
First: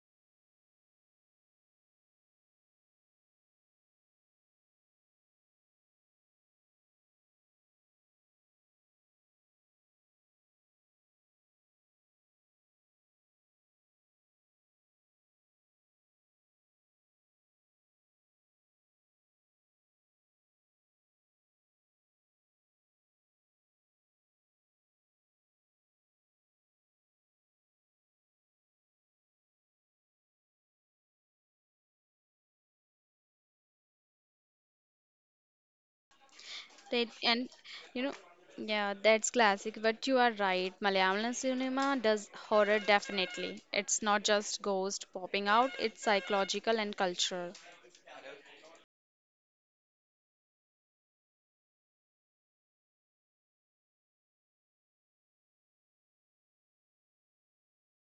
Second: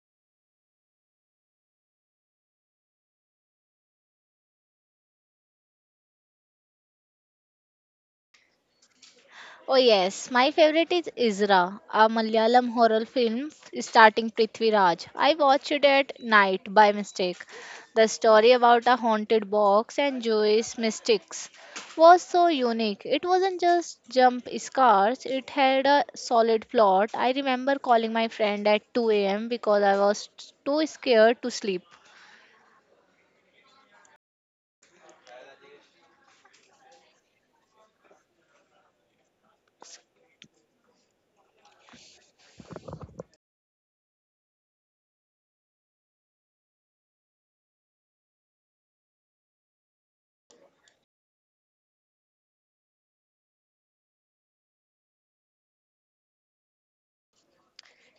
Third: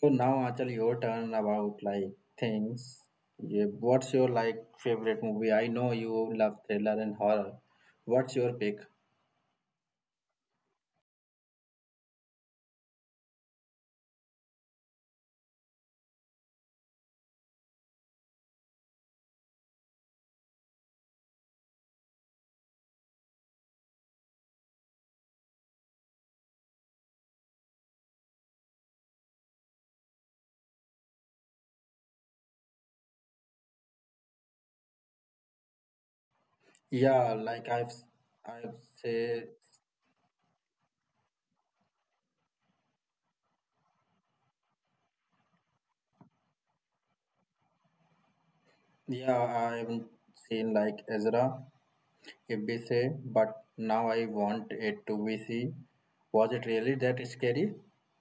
So now actually your turn about like things. Yeah, what's your like favorite movie? I know you love thriller and horror. What's your pick? Oh yes, my favorite is Isra, a Malayalam horror film starting Prithvi Raj. I watched it at night by mistake. The story about a haunted box and Jewish mystics was so unique. It wasn't just jump scares, it had a solid plot. I remember calling my friend at 2 a.m. because I was too scared to sleep. Right, Yeah, and like I've you know, I've yeah, that's say, classic, but you are right. Malayalam cinema does horror definitely. It's not just ghost popping out, it's psychological and cultural. yeah, I haven't seen like Ezra if we say, but now I want it to be see. Was it really that scary?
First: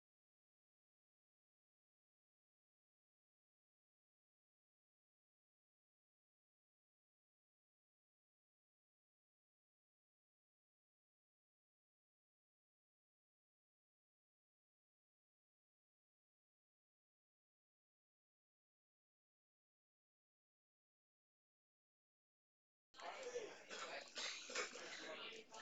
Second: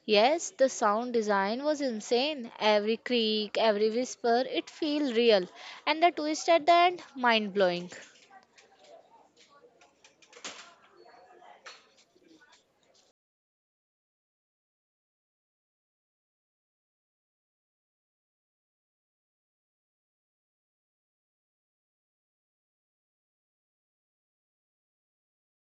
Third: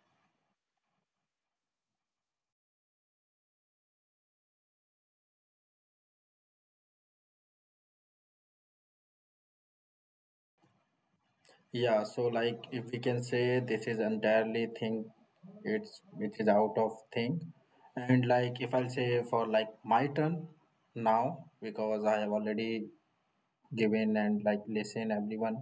Yes, the sound design was insane. Every creak, every whisper, it feel real. And the twist at the end, mind blowing. Yeah, so like if we can say this is entirely thing, it is out of thing, and like if I'll say for like my turn now because I have already given and like listen everyone.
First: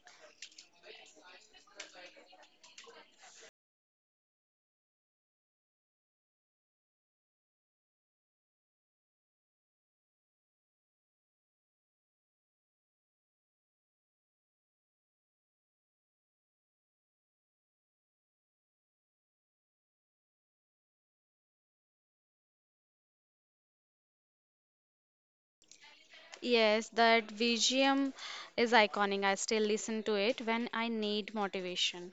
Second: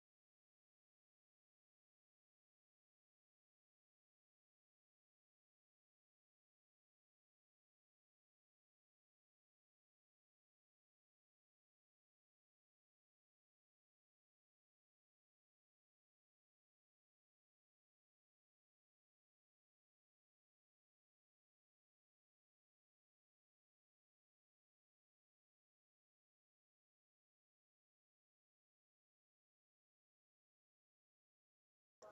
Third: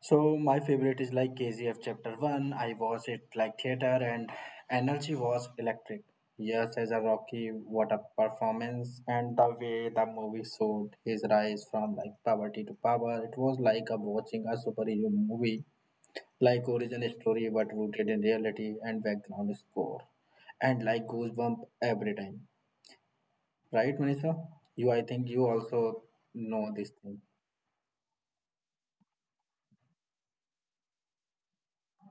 So my favorite is like KGF chapter one. I watched it like theater and energy was electric. Yes, as a Rocky, what a performance and the way the movie showed his rise from like poverty to power. It was like a watching a superhero movie like origin story but rooted in reality and background score and like goosebump every time, right Manisha? You, I think you also know Yes, this thing. that VGM is iconic. I still listen to it when I need motivation.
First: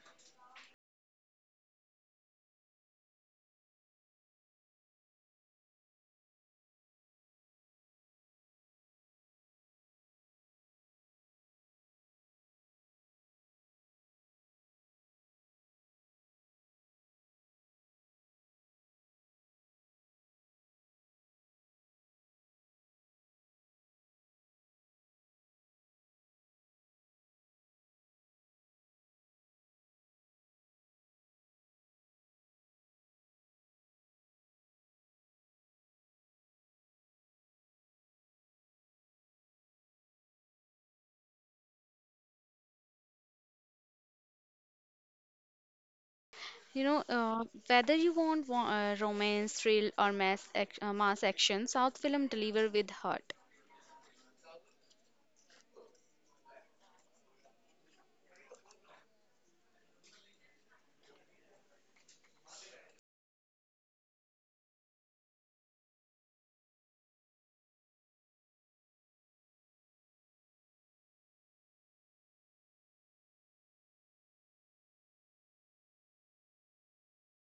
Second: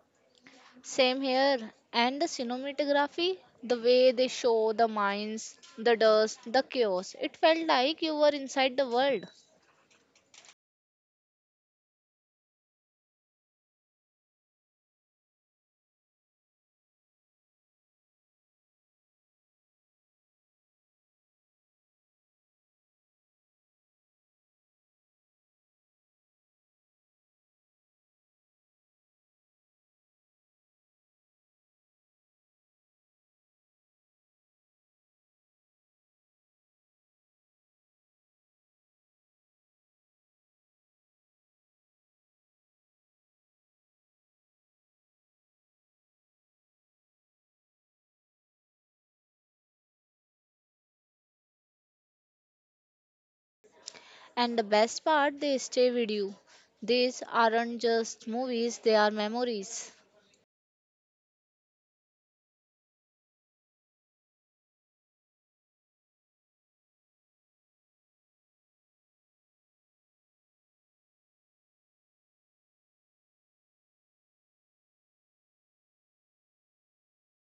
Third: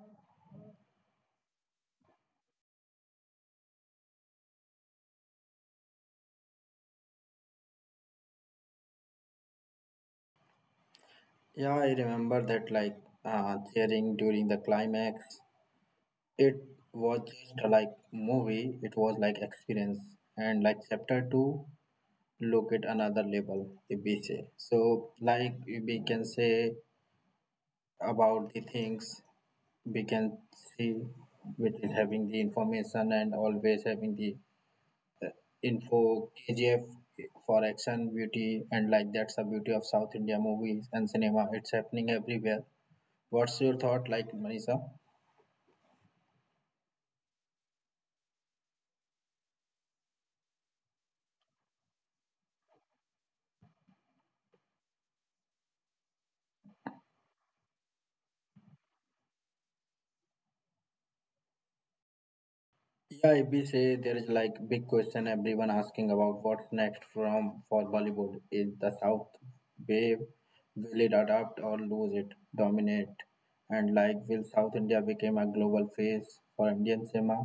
Same here. And the cinematography, the way they show the mines, the dust, the chaos, it felt like you were inside the world. Yeah, I remember that like cheering during the climax. It was just a, like movie, it was like experience and like chapter 2 look at another level if we say. So like we can say about the things we can see which is having the information and always having the info KGF for action beauty and like that's the beauty of South India movies and cinema. It's happening everywhere. What's your thought, like Manisha? Whether you want romance, thrill, or mass action, South film deliver with heart. And the best part, they stay with you. These aren't just movies, they are memories. Yeah, if we say there is like big question everyone asking about what's next from for Bollywood. Is the South wave, will it adapt or lose it, dominate? And like will South India become a global face for Indian cinema?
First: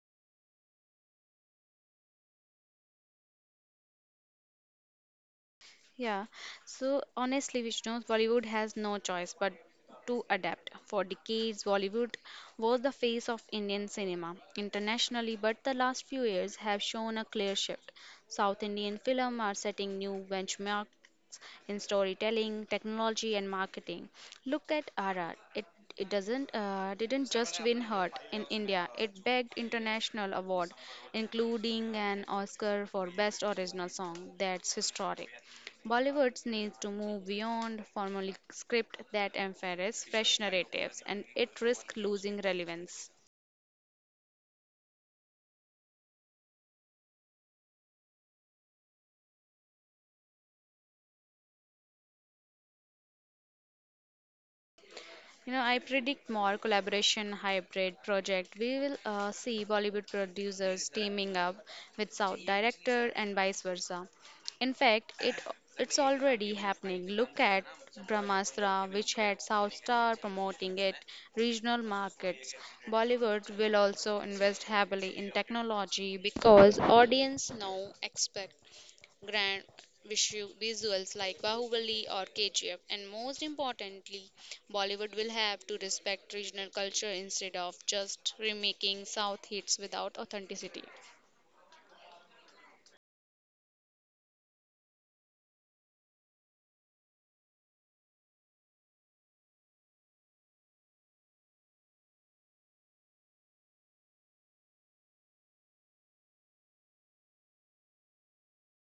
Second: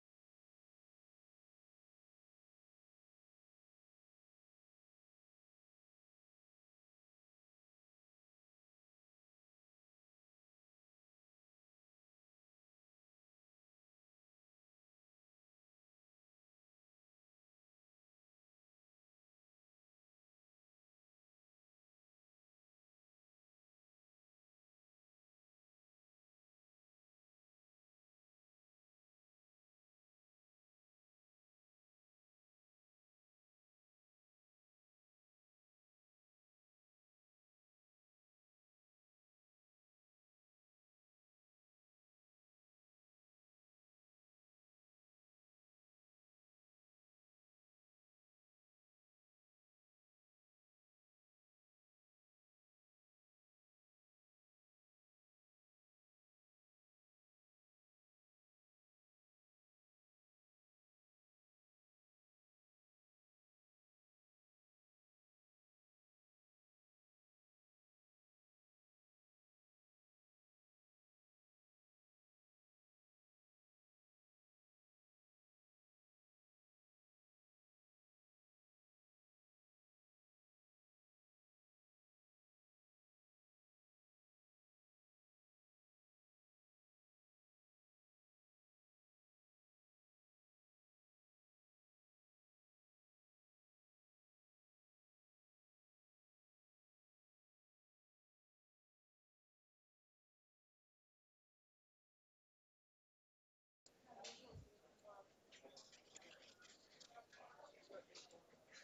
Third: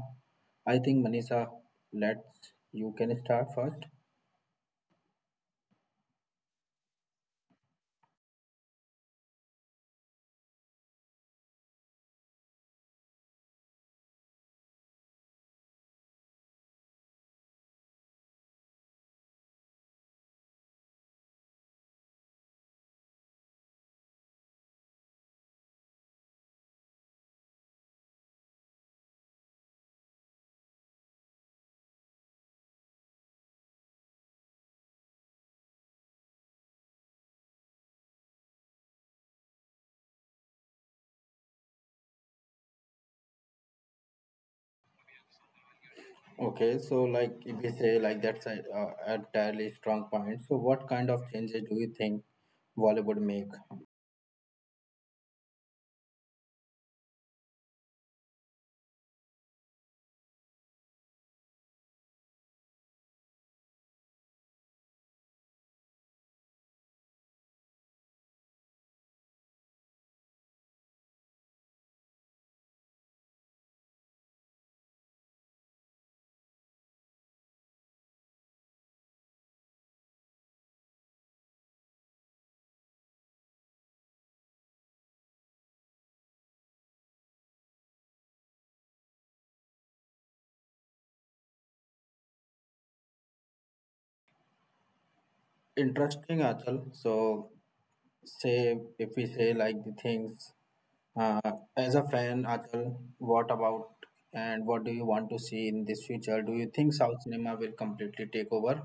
I think Manisha, let's, you can start first. Yeah, so honestly, Vishnu, Bollywood has no choice but to adapt. For decades, Bollywood was the face of Indian cinema internationally, but the last few years have shown a clear shift. South Indian films are setting new benchmarks in storytelling, technology, and marketing. Look at RR. It doesn't didn't just win heart in India. It bagged international award, including an Oscar for best original song. That's historic. Bollywood needs to move beyond formulaic script that emphasize fresh narratives, and it risks losing relevance. Okay, so like if we say like that's a entirely strong point. So what kind of changes do you think Bollywood make? I predict more collaboration hybrid project. We will see Bollywood producers teaming up with South director and vice versa. In fact, it's already happening. Look at Brahmastra, which had South Star promoting it regional markets. Bollywood will also invest heavily in technology because audience now expect grand visuals like Bahubali or KGF, and most importantly, Bollywood will have to respect regional culture instead of just remaking South hits without authenticity. Interesting, Achal. So say if we say like the things, uh, as a fan Achal, what about, and what do you want to see in this future? Do you think south cinema will completely take over?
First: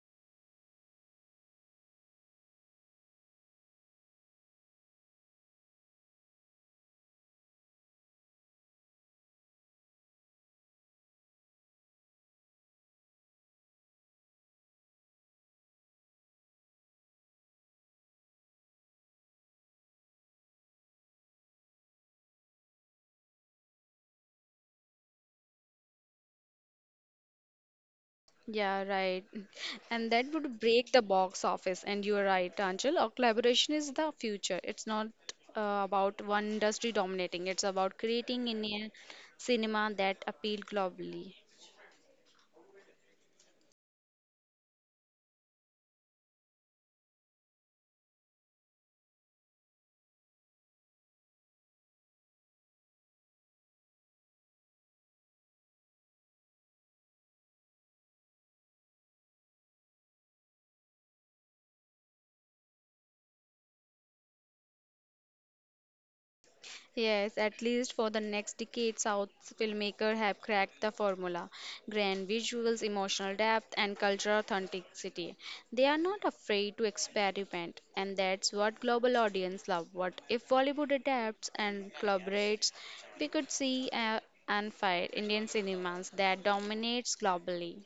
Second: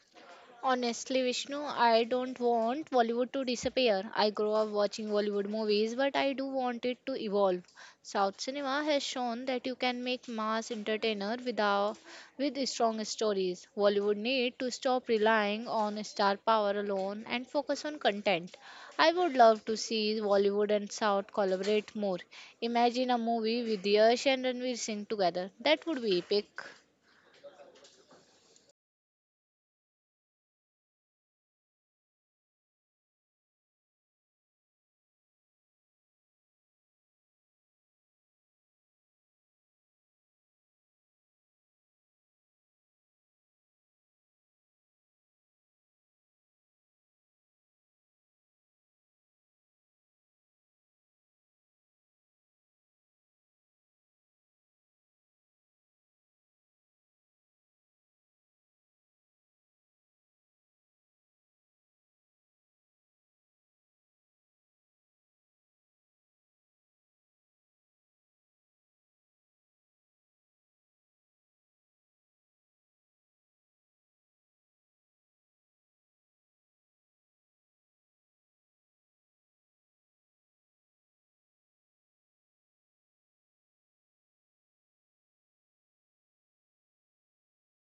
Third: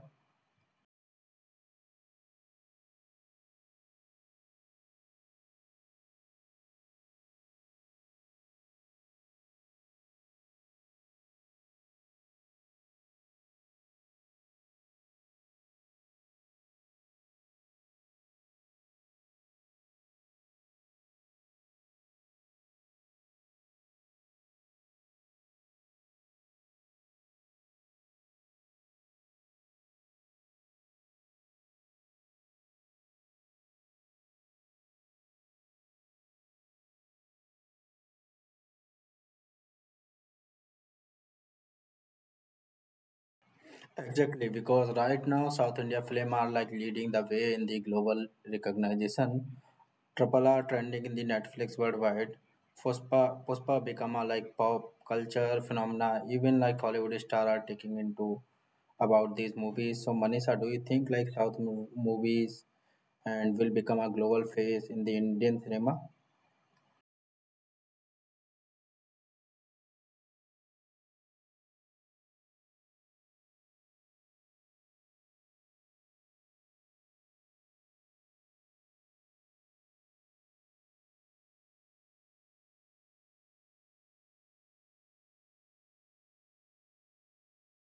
Honestly, Vishnu, I don't want Bollywood to disappear. I grew up watching Bollywood movies, but I do want it to evolve. South cinema has shown that you can make mass entertainer without with strong stories. Bollywood need to stop relying on star power alone and focus on content. I would love to see Bollywood and South collaborate more. Imagine a movie with Yash and Ranveer Singh together. That would be epic. Yeah, right. And that would break the box office. And you are right, Anjal. Our collaboration is the future. It's not about one industry dominating, it's about creating Indian cinema that appeal globally. Exactly, because right now South India film are like leading the way in the global recognition, triple R trending in the Netflix worldwide. Puspa, Puspa become a like pop culture phenomena, even like Hollywood star are taking into about these movies. So Manisha, do you think like south movies and will become a global face in the Indian cinema? Yes, at least for the next decade, South filmmakers have cracked the formula. Grand visuals, emotional depth, and cultural authenticity. They are not afraid to experiment, and that's what global audience love. What if Bollywood adapts and collaborates? We could see and fight Indian cinemas that dominates globally.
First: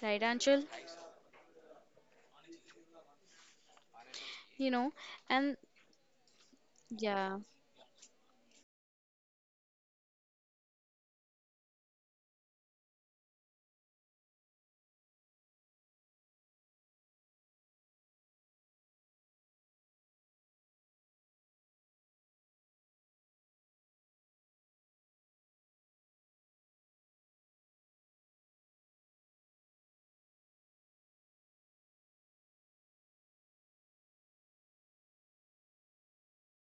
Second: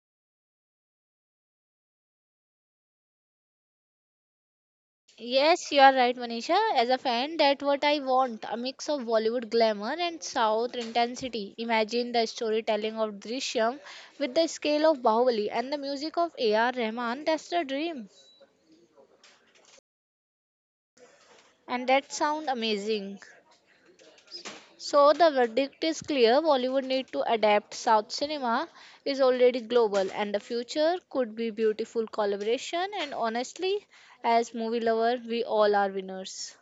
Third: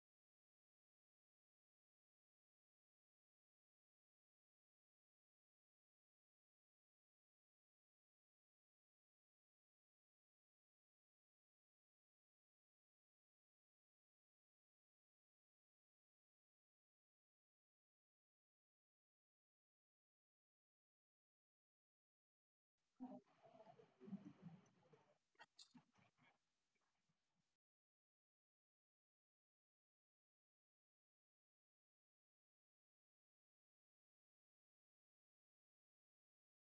Right, Anshul? You know, and Yes, you are right, Manisha. As a fan, yeah. that's what I want a mix of Bollywood glamour and South intensity. Imagine the storytelling of Drishyam with the scale of Bahubali and the music of A.R. Rahman. That's the dream. And that sounds amazing. So, the verdict is clear Bollywood need to adapt. South cinema is already global, and the future could be beautiful collaboration. And honestly, as movie lover, we all are winners.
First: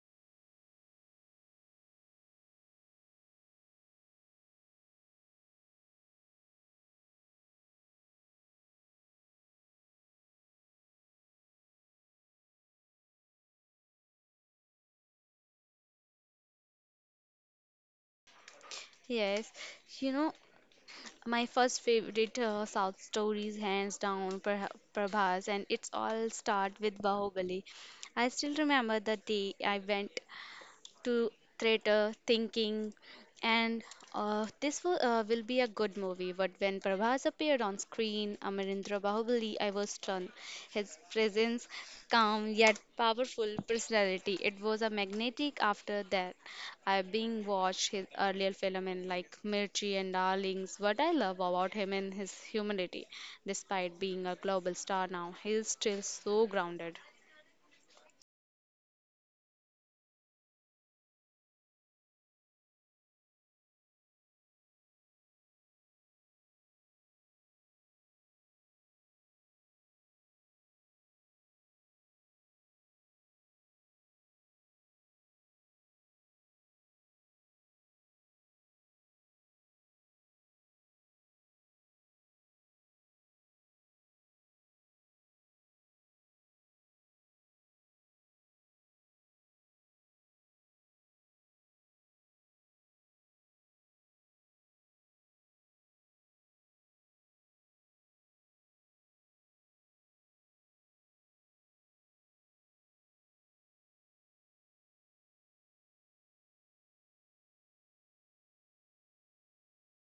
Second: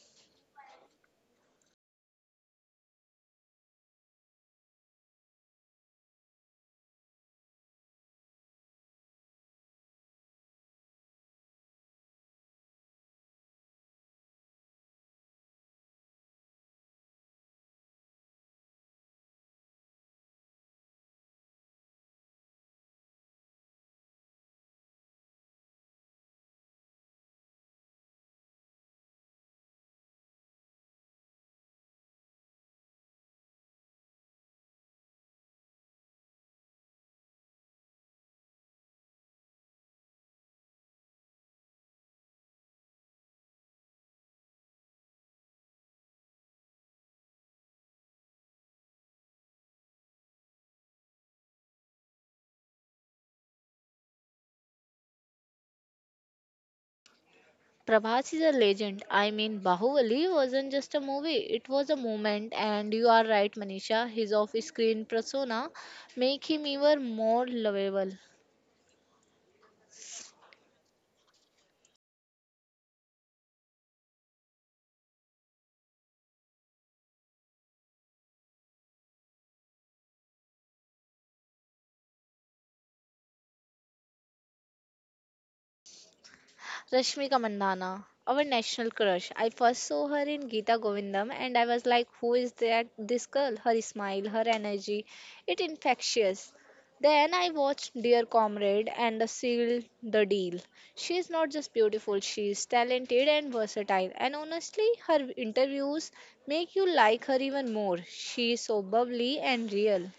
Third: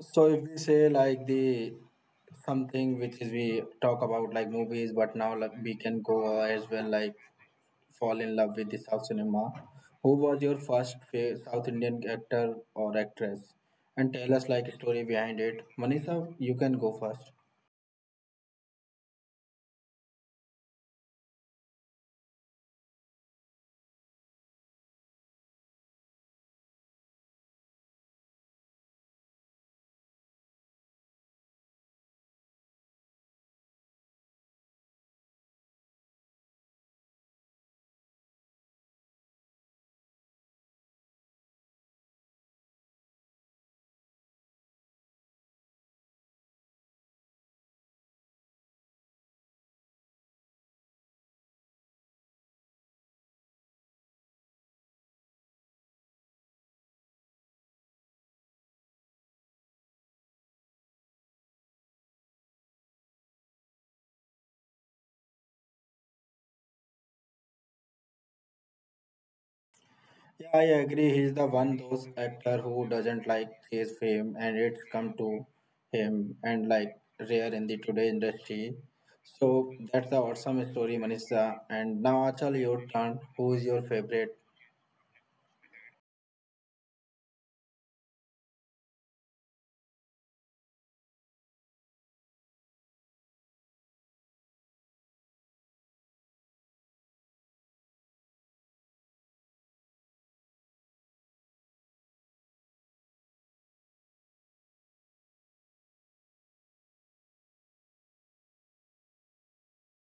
So if we say like the something which is we talk about like movies, but now like we can go as well like fall in love with the South cinema. Who was your first South Indian actor or actress? And tell us like story behind it. Manisha, you can go first. Yes, you know, my first favorite South stories, hands down, Prabhas, and it's all start with Bahubali. I still remember the day I went to theater thinking and this will be a good movie, but when Prabhas appeared on screen Amarendra Bahubali I was stunned. His presence, calm yet powerful personality, it was a magnetic. After that I being watched his earlier film in like Mirchi and Darlings. What I love about him and his humanity, despite being a global star now he is still so grounded. Prabhas is a legend. I mean, Bahubali wasn't just a movie, it was a moment. And you are right, Manisha, his off screen persona make him even more lovable. Yeah, I agree. He's the one those actor who doesn't like his fame and it's come to him, and like rare in the today industry. So that's the awesome story, Manisha. And now Achal, your turn. Who is your favorite? Rashmika Mandana, our national crush. I first saw her in Geeta Govindam and I was like, who is that? This girl, her smile, her energy, it infectious. Then I watched Dear Comrade and the Seal the Deal. She is not just beautiful, she is talented and versatile. And honestly, her interviews make you like her even more. She is so bubbly and real.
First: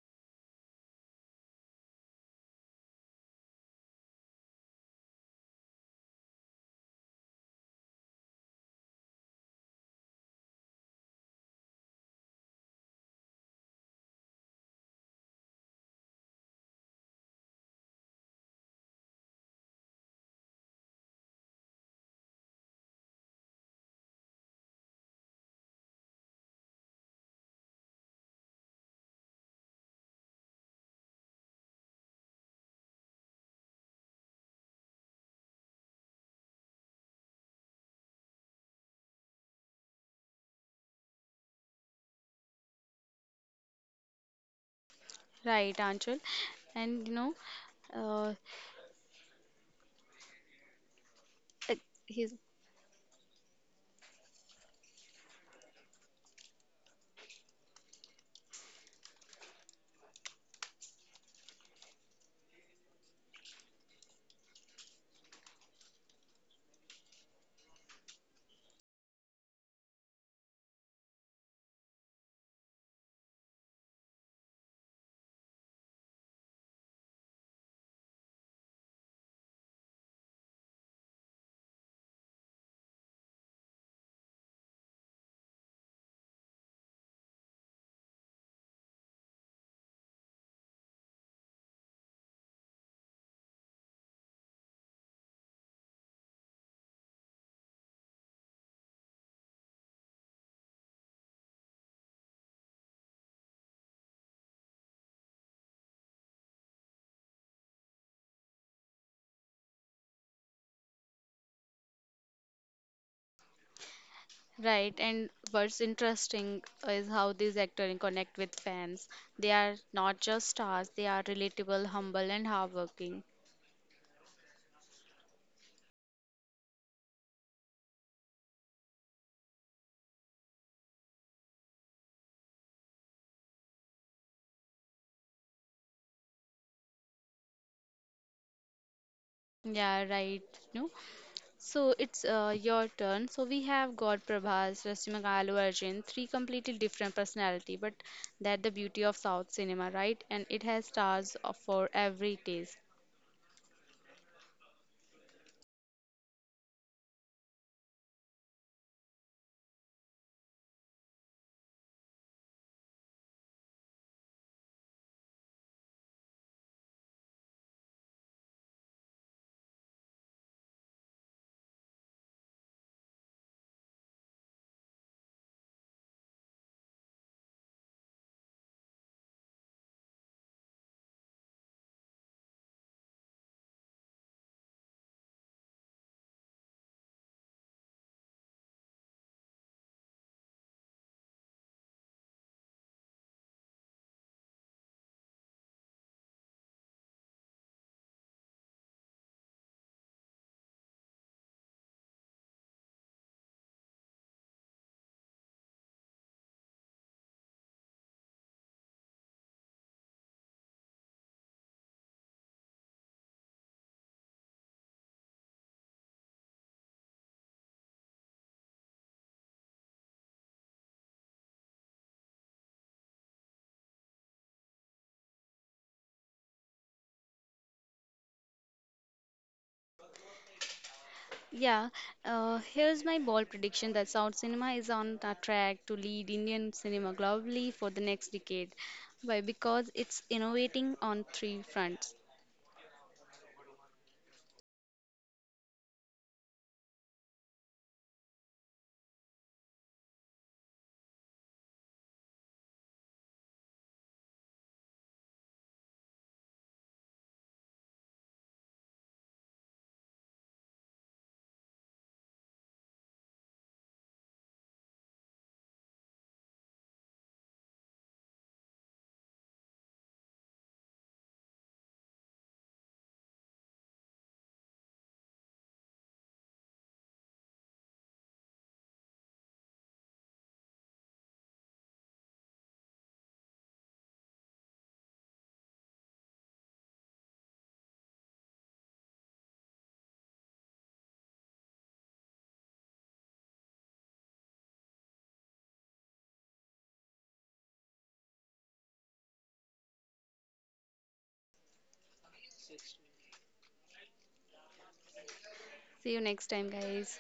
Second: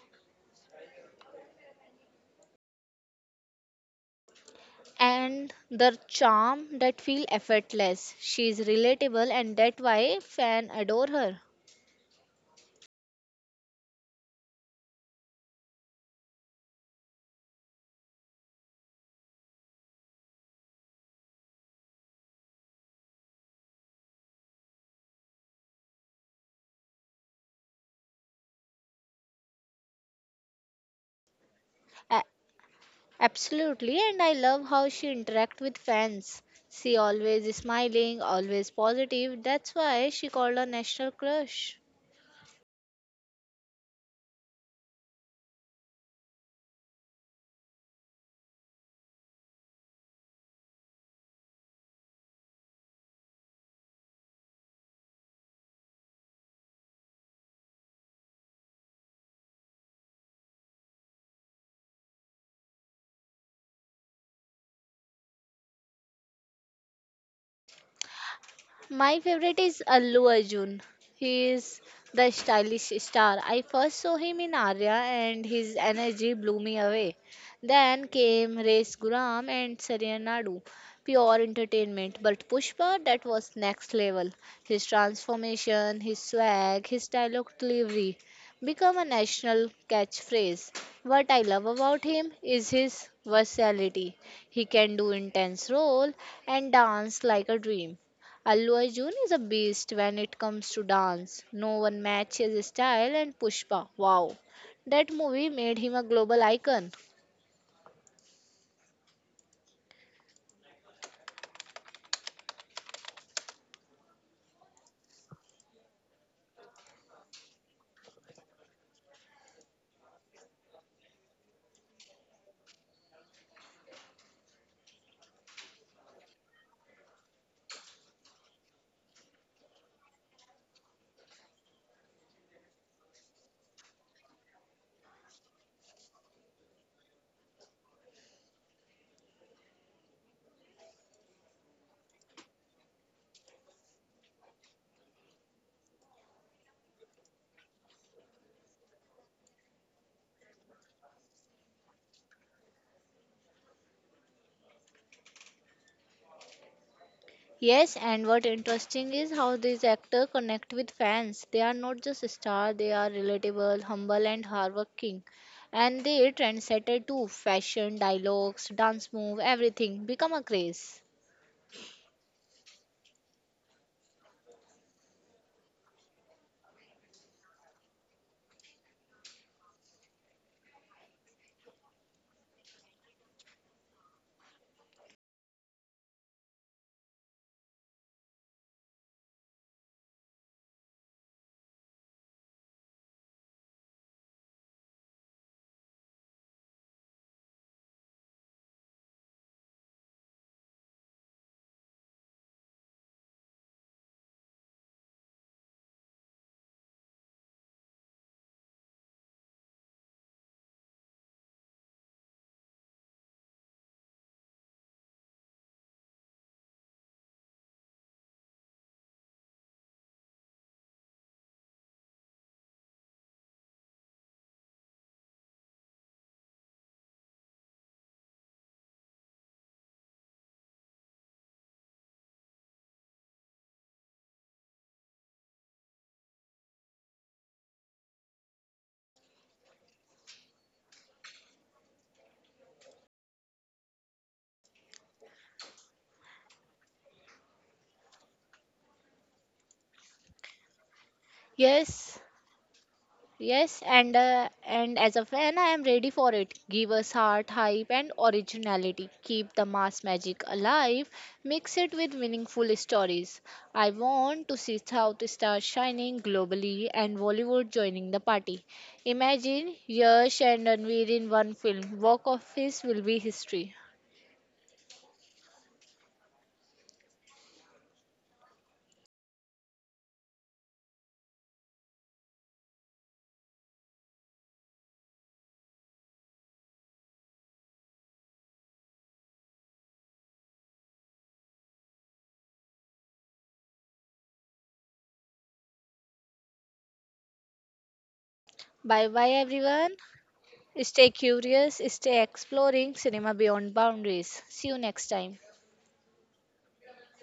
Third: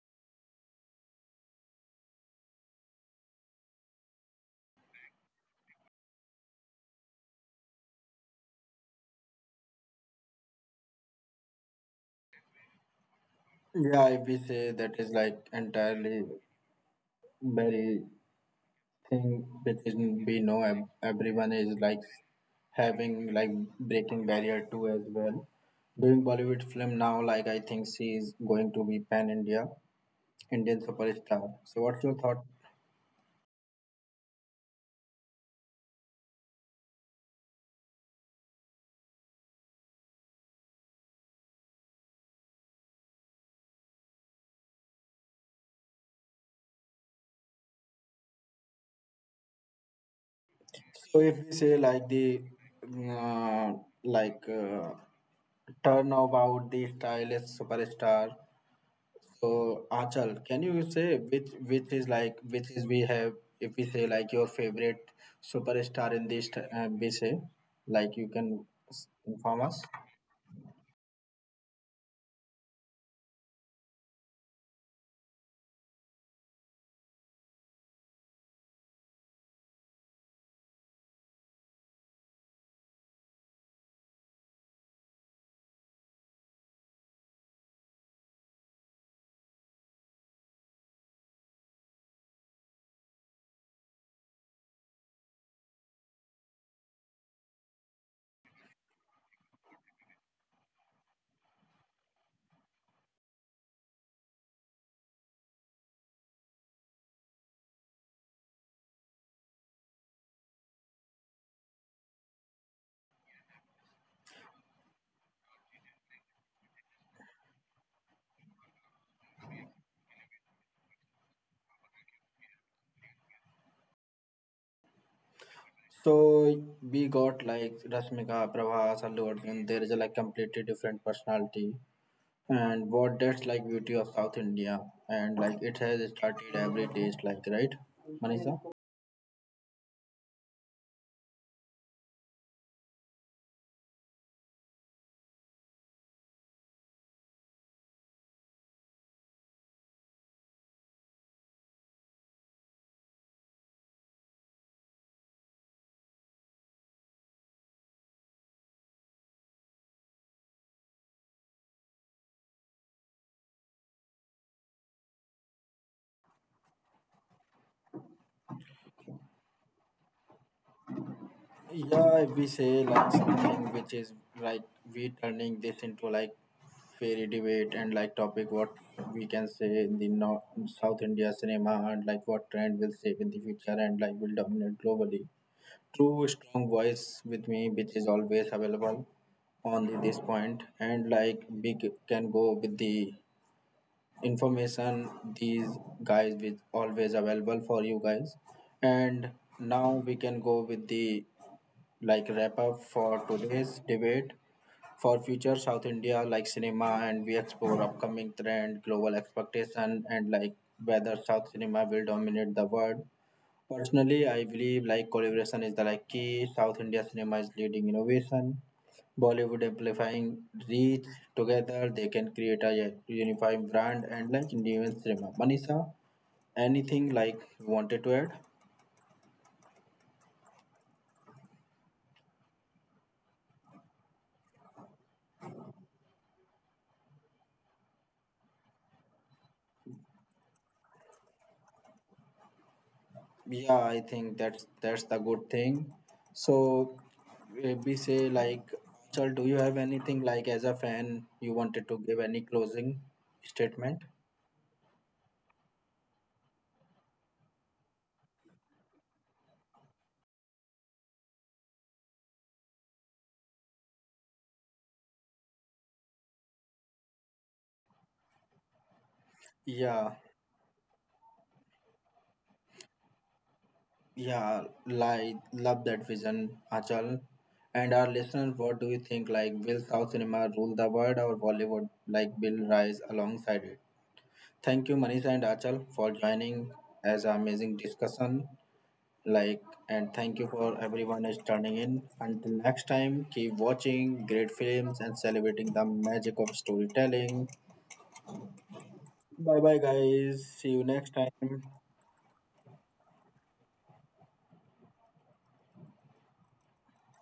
And the charm that feel effortless. She is relatable and that why fan adore her. Yeah, if we say that is like entirely very thing which is we know everyone is like having like breaking barrier too as well. Doing Bollywood film now, like I think she is going to be pan India Indian superstar. So, what's your A- thought? Absolutely, and I love how she interact with fans. She always is smiling, always positive. That's why she called her national crush. Right, Anchal? And you know uh, So, if we Uh, say like He's the uh, like uh, turn about the stylish superstar, so Achal, can you say which is like which is we have if we say like your favorite superstar in this we say like you can My favorite inform us. is Allu Arjun. He is the stylish star. I first saw him in Arya and his energy blew me away. Then came Race Guram and Saria Nadu. Pure entertainment. But Pushpa, that was next level. His transformation, his swag, his dialogue delivery become a national catchphrase. What I love about him is his versatility. He can do intense role and dance like a dream. Allu Arjun is a beast when it comes to dance. No one matches his style and Pushpa. Wow. That movie made him a global icon. Right, and what's interesting is how these actors connect with fans. They are not just stars; they are relatable, humble, and hardworking. So we got like Rashmika, Prabhas, Allu Arjun. There is a like completely different personality, and what that's like beauty of South India, and like it has started every taste, like right Manisha? Yeah, right. No, so it's your turn. So we have got Prabhas, Rasimakalu, Arjun, three completely different personality, but that the beauty of South cinema, right? And it has stars of- for every taste. Yes, and what interesting is how these actors connect with fans. They are not just stars, they are relatable, humble and hardworking. And they trendsetter too. Fashion, dialogues, dance move, everything become a craze. Yeah, if we say like something which is like we turning this into like fairy debate and like topic what we can say in the North, South India cinema, and like what trend will shape in the future and like will dominate globally. True strong voice with me which is always available on the, this point, and like we can go with the information. These guys with always available for you guys, and now we can go with the like wrap up for today's debate for future south india like cinema, and we explore upcoming trend, global expectation, and like whether south cinema will dominate the world. Personally, I believe like collaboration is the like key. South India cinema is leading innovation. Bollywood amplifying reach. Together, they can create a unifying brand and like Indian cinema. Manisha, anything like you wanted to add? Yeah, here's my bold prediction that South cinema is on a track to lead Indian cinema globally for the next decade. Why? Because it's innovating on three fronts. Yeah, I think that's the good thing. So, if we say like, Chal, do you have anything like as a fan you wanted to Yes, give any closing Yes, statement? and uh, and as a fan, I am ready for it. Give us heart, hype, and originality. Keep the mass magic alive. Mix it with meaningful stories. I want to see South stars shining globally and Bollywood joining the party. Imagine Yeah. Yash and Ranveer in one film. Walk of Face will be history. Yeah, like love that vision, Achal. And our listeners, what do you think? Like, will South cinema rule the world or Bollywood? Like, will rise alongside it? Thank you, Manisha and Achal, for joining as an amazing discussion. Like, and thank you for everyone is turning in. Until next time, keep watching great films and celebrating the magic of storytelling. Bye bye Bye bye, everyone. guys. See you Stay next time. curious, stay exploring cinema beyond boundaries. See you next time. See you next time, guys.